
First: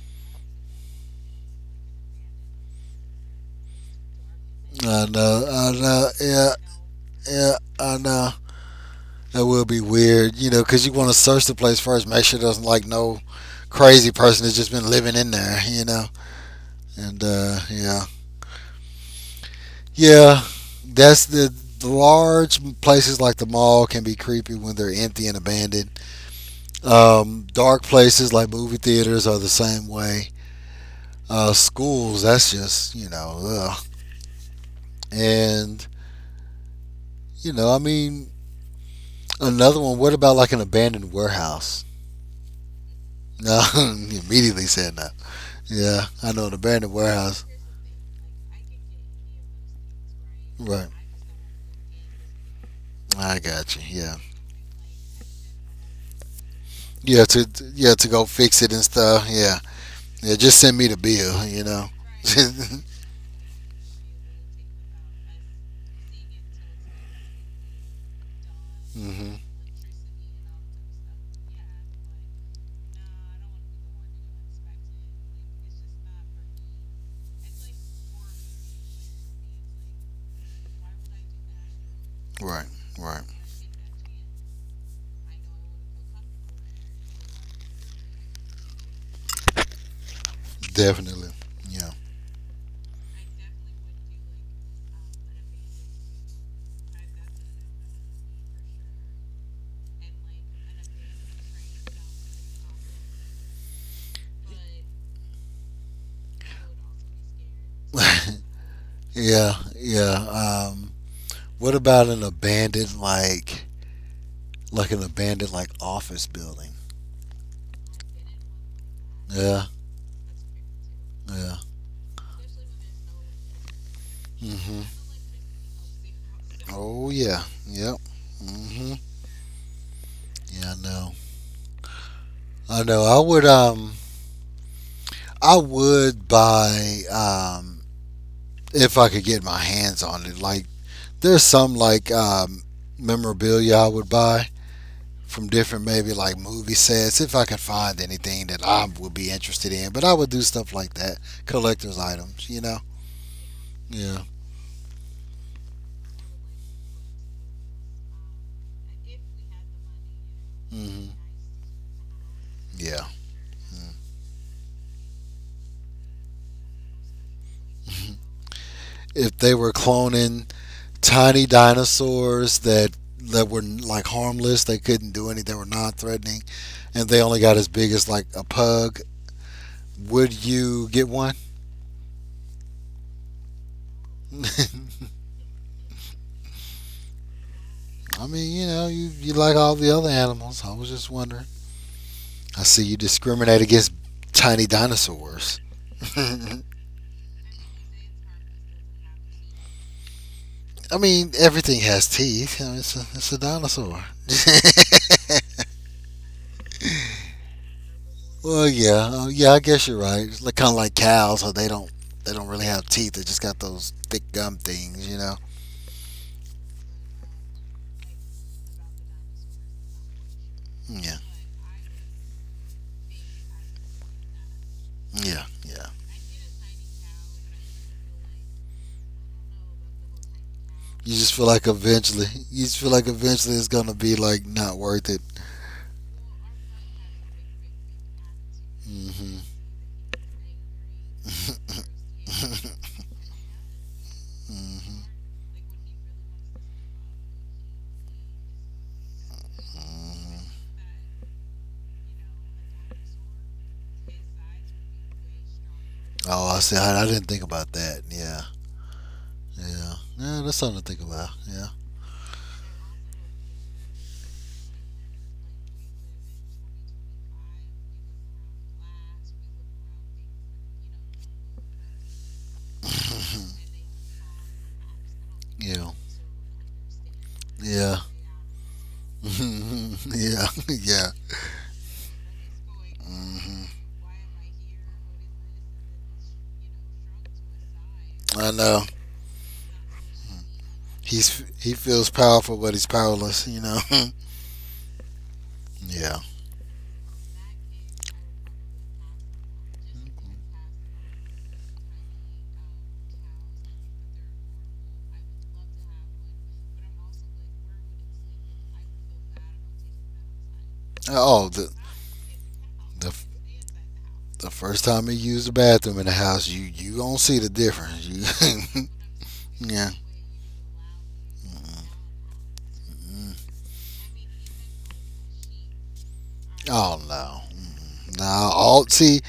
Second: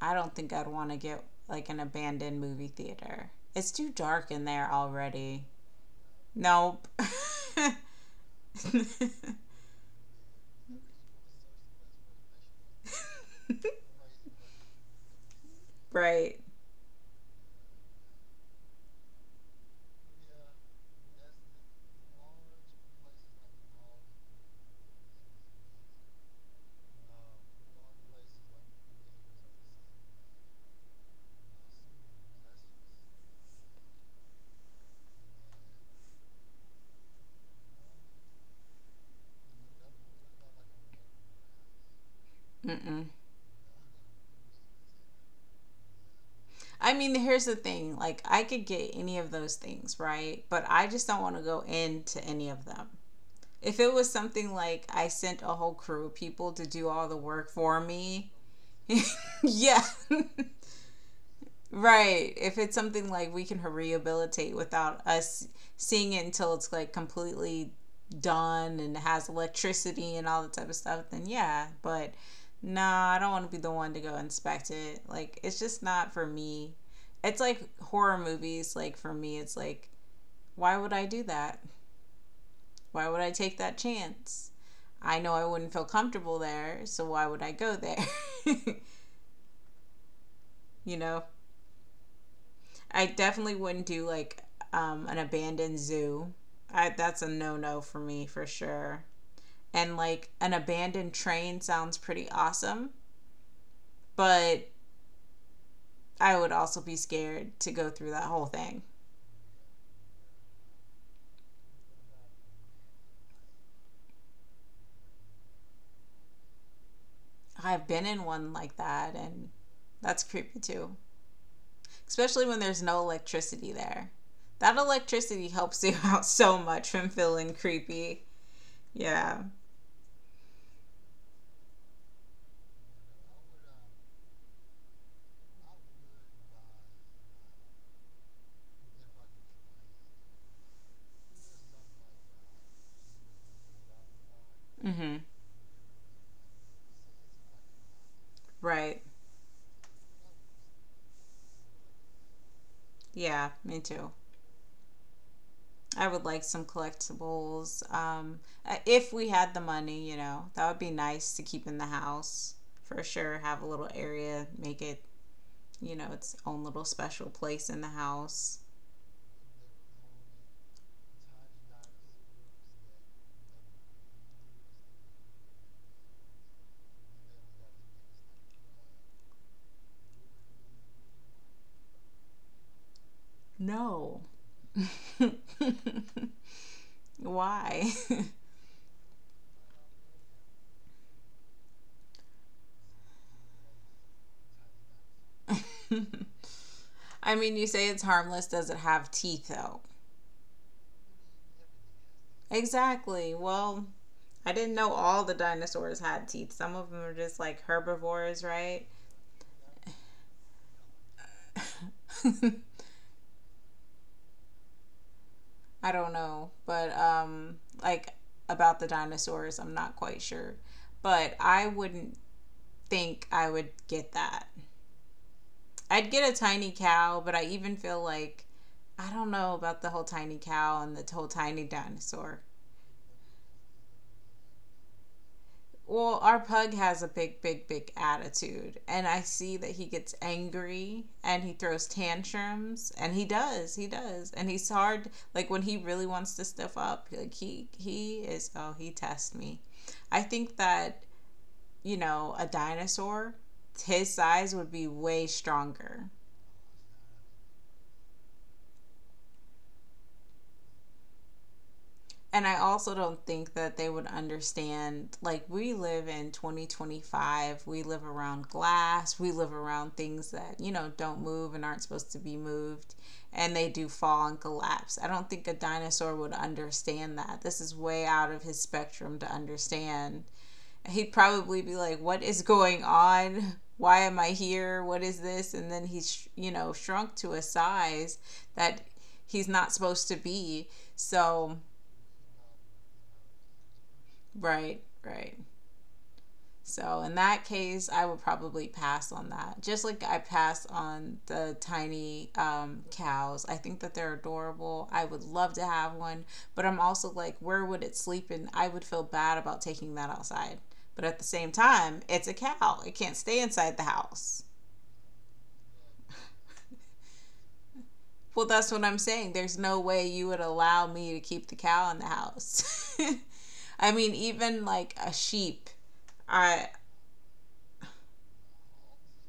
I don't think I'd want to get like an abandoned movie theater. It's too dark in there already.
I know, yeah,
Nope.
yeah,
*laughs*
I know. That will be weird, you know, because you want to search the place first, make sure there's like no crazy person that's just been living in there, you know.
Right.
And yeah, yeah, that's the large places like the mall can be creepy when they're empty and abandoned. Dark places like movie theaters are the same way. Schools, that's just ugh. And I mean, another one. What about like an abandoned warehouse?
Mm-mm.
No, *laughs* he immediately said no. Yeah, I know an
I
abandoned
mean, here's
warehouse.
the thing. Like, I could get any of those things, right? But I
Right.
just don't want to go into any of them.
I got
If
you.
it was
Yeah.
something like I sent a whole crew of people to do all the
Yeah to
work for
yeah to go
me,
fix it and stuff.
*laughs*
Yeah.
yeah, *laughs*
Yeah. Just send me the bill. You know.
right.
*laughs*
If it's something like we can rehabilitate without us seeing it until it's like completely done and has
Hmm.
electricity and all that type of stuff, then yeah. But no, I don't want to be the one to go inspect it. Like, it's just not for me. It's like horror movies. Like, for me, it's like, why would I do that?
Right.
Why would
Right.
I take that chance? I know I wouldn't feel comfortable there, so why would I go there? *laughs* You know,
Definitely. Yeah.
I definitely wouldn't do like an abandoned zoo. That's a no no for me for sure. And like an abandoned train sounds pretty awesome, but I would also be scared to go through that
*laughs*
whole thing.
yeah. Yeah. What about an abandoned like an abandoned like office building?
I've been in one like that, and
Yeah.
that's creepy too,
Yeah.
especially when there's no electricity there. That
Hmm.
electricity helps you *laughs* out so much from
Oh yeah.
feeling
Yep.
creepy.
Hmm.
Yeah.
Yeah. I know. I know. I would buy if I could get my hands on it. Like there's some like memorabilia I would buy
Mm-hmm.
from different maybe like movie sets if I could find anything that I
Right.
would be interested in. But I would do stuff like that, collector's items. You know?
Yeah, me too.
Yeah.
I would like some collectibles. If we had the money, you know, that would be
Hmm.
nice to keep in the house for
Yeah.
sure. Have a little area, make it, you know, its own little special place in the house.
If they were cloning tiny dinosaurs that were like harmless, they couldn't do anything, they were non-threatening, and they only got as big as like a pug, would you get one?
No.
*laughs*
*laughs* Why?
I mean, you like all the other animals. I was just wondering. I see you discriminate against tiny dinosaurs. *laughs*
*laughs*
I
I mean, you say it's harmless. Does it have teeth, though?
mean, everything has teeth. I mean,
Exactly.
it's a
Well,
dinosaur.
I didn't know all the dinosaurs had teeth. Some of them are just like herbivores,
*laughs* Well,
right?
yeah, yeah. I guess you're right. It's like, kind of like cows, so they don't really
*laughs*
have teeth. They just got those thick gum things, you know.
I don't know, but like about the dinosaurs, I'm not quite sure.
Yeah,
But I wouldn't think I would get that.
yeah, yeah.
I'd get a tiny cow, but I even feel like I don't know about the whole tiny cow and the
You
whole
just feel
tiny
like eventually,
dinosaur.
you just feel like eventually it's gonna be like not worth it.
Well, our pug has a big, big, big attitude, and
Mm
I
hmm
see that he gets angry and he throws
mm
tantrums,
hmm
and he does, and he's hard.
mm
Like when he really wants to stuff up, like he is. Oh, he tests me. I
hmm *laughs*
think that you know a dinosaur, his size would be way stronger,
Oh, I see. I didn't think about that. Yeah, yeah, yeah. That's something to think about. Yeah,
and I also don't think that they would understand. Like, we live in 2025, we live around glass, we live around things that, you know, don't move and aren't supposed to be moved, and they do fall and collapse. I don't think a
*laughs* yeah,
dinosaur would understand that. This is
yeah,
way out of his spectrum to
*laughs*
understand.
yeah, *laughs* yeah.
He'd probably be like, what is going on?
Hmm.
Why am I here? What is this? And then he's, you know, shrunk to a size
I
that
know,
he's not supposed to be. So,
he feels powerful, but he's powerless. You know. *laughs*
right, right.
yeah.
So in that case, I would probably pass on that. Just like I pass on the tiny cows. I think that they're adorable. I would love to have one, but I'm also like, where would it sleep? And I would feel bad about taking that outside. But at the
Oh,
same time, it's a cow. It
the
can't stay inside the house.
the first time he used the bathroom in the house, you gonna see the difference.
Well, that's what
You,
I'm saying.
*laughs*
There's no
yeah.
way you would allow me to keep the cow in the house.
Mm.
*laughs* I mean, even like a sheep. I
Oh no. Mm. Nah, all see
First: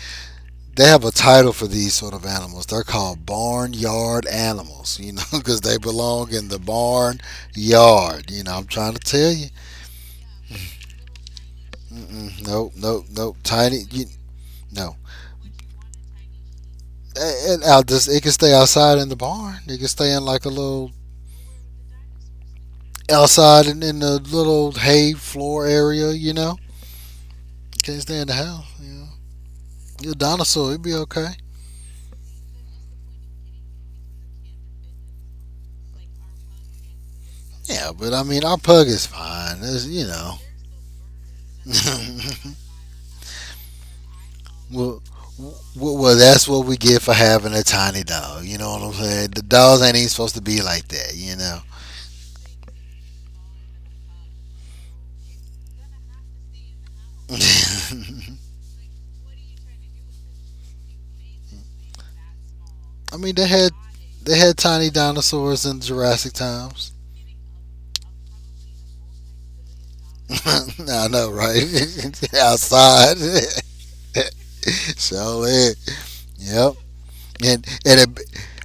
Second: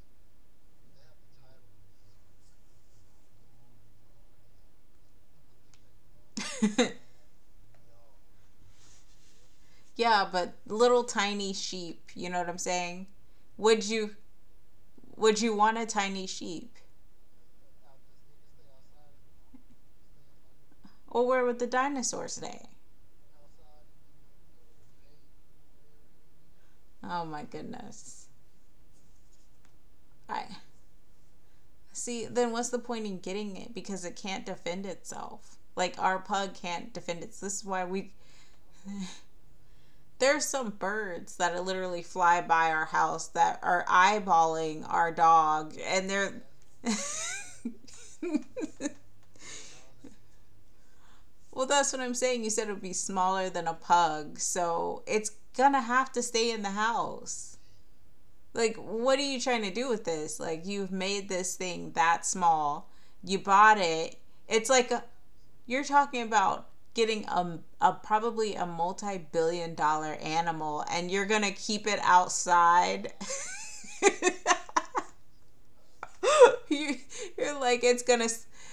they have a title for these sort of animals. They're called barnyard animals, you know, *laughs* because they belong in the
*laughs*
barn yard. You know, I'm trying to tell you.
Yeah, but little tiny sheep, you know
Mm-mm,
what I'm
nope, nope,
saying?
nope. Tiny,
Would
you,
you
no.
would you want a tiny sheep?
And out this, it can stay outside in the barn. It can stay in like a little
Or where would the dinosaurs stay?
outside in the little hay floor area. You know,
Oh my
it can't stay
goodness.
in the house. You know, your
I
dinosaur, it'd be okay.
see, then what's the point in getting it? Because it can't defend itself. Like our pug can't defend itself. This is why
Yeah,
we
but I mean, our pug is fine. It's, you
there are some birds that literally fly
know. *laughs*
by our house that are eyeballing
Well,
our dog
well,
and
well,
they're *laughs*
that's what we get for having a tiny dog. You know what I'm
*laughs*
saying? The dogs ain't even supposed to be like that. You know.
Well, that's what I'm saying. You said it would be smaller than a pug, so it's gonna have to stay in the house. Like, what are you trying to do with this? Like, you've made this thing that small.
*laughs* I mean,
You
they had
bought it.
they had
It's
tiny
like a,
dinosaurs in
you're talking
Jurassic
about
times.
getting a probably a multi-billion dollar
*laughs*
animal
I
and you're
know,
gonna
right?
keep it
*laughs*
outside.
Outside. *laughs* so it.
*laughs*
Yep.
you, you're like it's
And it.
gonna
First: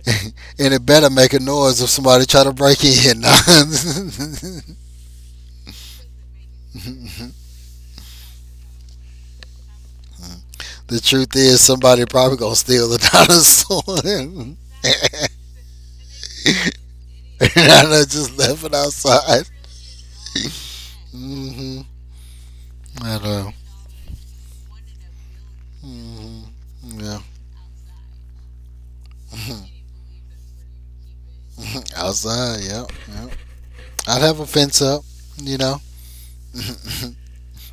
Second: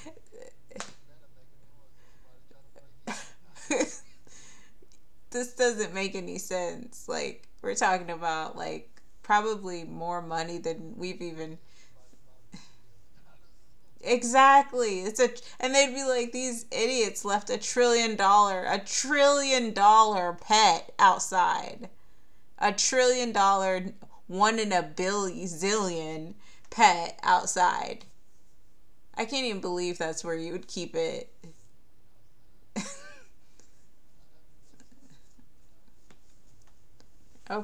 *laughs* And it better make a noise if somebody try to break in. *laughs*
*laughs* this doesn't make any sense.
The
Like we're talking about like probably more money than we've
truth
even
is, somebody probably gonna steal the
exactly. It's
dinosaur. *laughs*
a And they'd be like, these idiots
*laughs*
left
and I just left it
a
outside.
trillion dollar pet
Hmm.
outside. A
I
trillion
know.
dollar one in a billion zillion
Hmm. Yeah.
pet outside. I can't even believe that's where you would keep it.
*laughs* outside. Yep. Yep. I'd have a fence up. You know, *laughs*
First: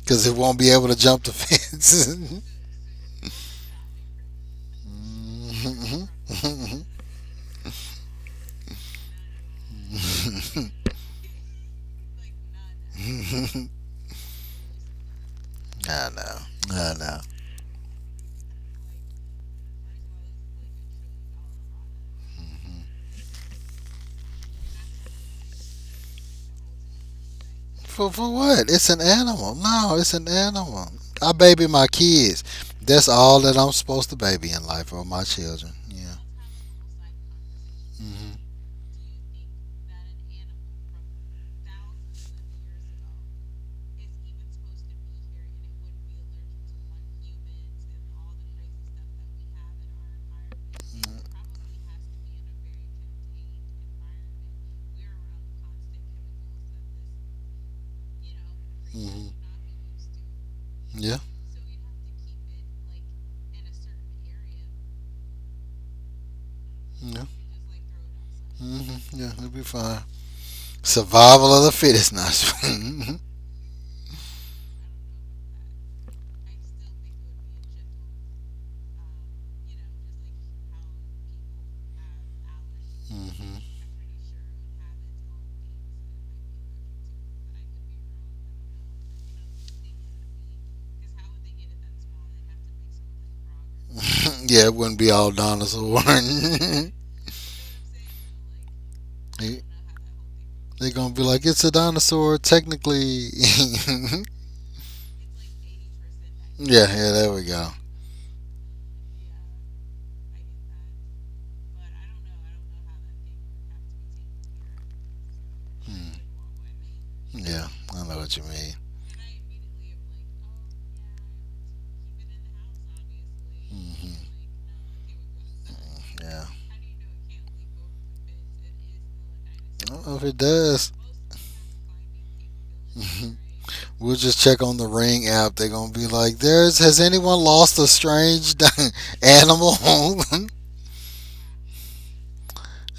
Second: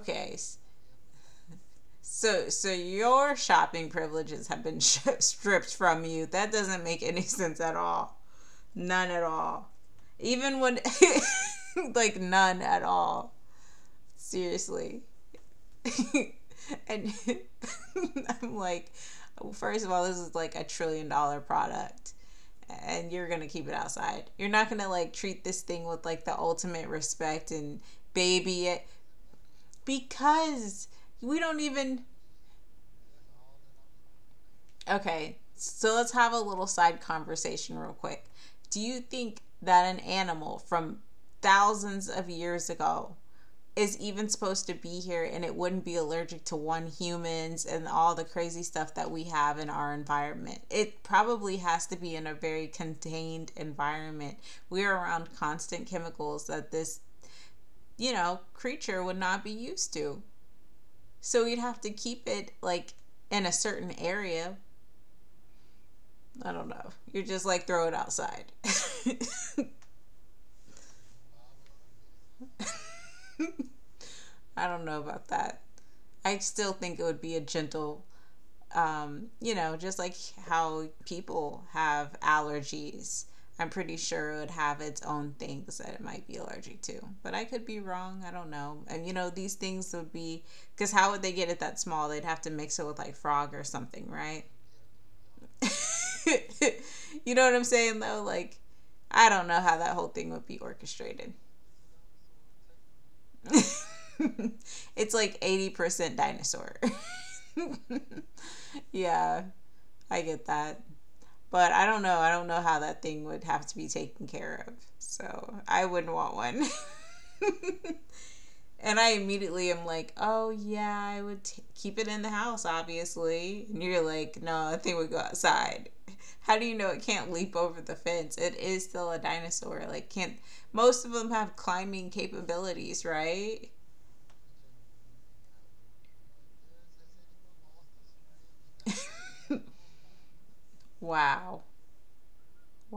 because it won't be able to jump the fence.
So,
*laughs*
so your shopping privileges have been *laughs* stripped from you. That doesn't make any *laughs* sense at all. None at all. Even
Mm-hmm.
when, *laughs* like, none at all. Seriously.
*laughs* I know.
*laughs*
I
and
know.
*laughs* I'm like, first of all, this is like a trillion dollar product, and you're gonna keep it outside. You're not gonna like treat this thing with like the ultimate respect and
For
baby
what?
it
It's an animal. No, it's an
because
animal. I
we don't
baby my
even.
kids. That's all that I'm supposed to baby in life are my
Okay,
children.
so let's
Yeah.
have a little side conversation real quick. Do you think that an animal from thousands of years ago is even supposed to be here, and it wouldn't be allergic to one humans and all the crazy stuff that we have in our environment? It
Hmm.
probably has to be in a very contained environment. We're around constant chemicals that this, you know, creature would
Hmm.
not be used to.
Yeah.
So you'd have to keep it like in a certain area. I don't know. You're
Yeah.
just like throw it outside.
Hmm.
*laughs*
Yeah. It'll be fine. Survival of the fittest. Not. *laughs*
I don't know about that. I still think it would be a gentle, you know, just like how people have allergies.
Hmm.
I'm pretty sure it would have its own things that it might be allergic to. But I could be wrong. I don't know. And you know, these things would be because how would they get it that small? They'd have to mix it with like frog or something,
*laughs*
right?
Yeah. It wouldn't be all dinosaur. *laughs*
*laughs* You know what I'm saying though? Like, I don't know
They,
how that whole thing would be
they're gonna be
orchestrated.
like, it's a dinosaur technically. *laughs* yeah.
*laughs* It's like 80% dinosaur.
Yeah. There we go.
*laughs* Yeah, I get that. But I don't know. I don't know how that thing would have to be taken care of. So I wouldn't
Mm,
want one.
yeah. I know what you mean.
*laughs* And I immediately am like, oh, yeah, I would keep it in the house, obviously. And you're like,
Hmm.
no, that thing would go outside.
Yeah.
How do you know it can't leap over the fence? It is still a dinosaur.
I don't
Like,
know if
can't
it does.
most of them have climbing capabilities,
*laughs*
right?
We'll just check on the Ring app. They're gonna be like, "There's has anyone lost a strange *laughs* animal?" *laughs*
Wow.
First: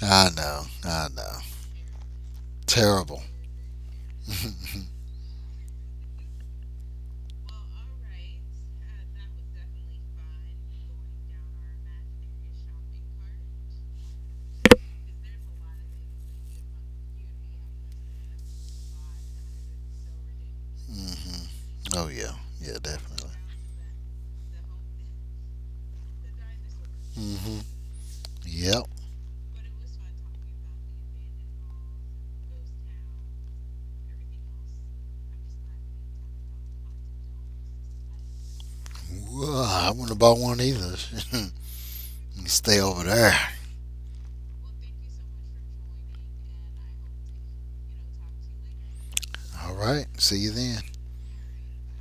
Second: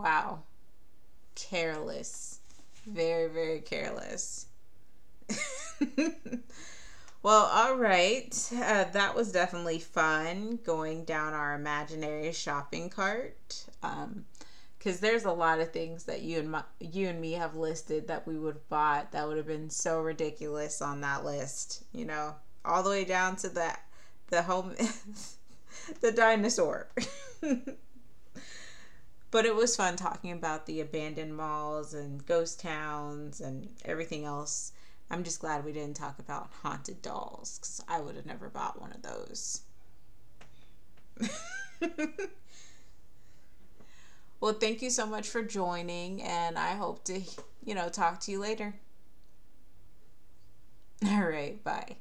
I know,
Careless.
terrible.
Very, very careless.
*laughs*
*laughs* Well, all right. That was definitely fun going down our imaginary shopping cart. Because there's a lot of things that you and me have listed that we would have bought that would have been so ridiculous on that
Hmm.
list. You
Oh yeah,
know,
yeah,
all the way
definitely.
down to the home *laughs* the dinosaur. *laughs*
Hmm. Yep.
But it was fun talking about the abandoned malls and ghost towns and everything else. I'm just glad we didn't talk about haunted dolls because I would have never bought one of
Whoa,
those.
I wouldn't have bought one either. *laughs*
*laughs*
Stay over there.
Well, thank you so much for joining, and I hope to, you know, talk to you later.
All right. See you then.
*laughs* All right, bye.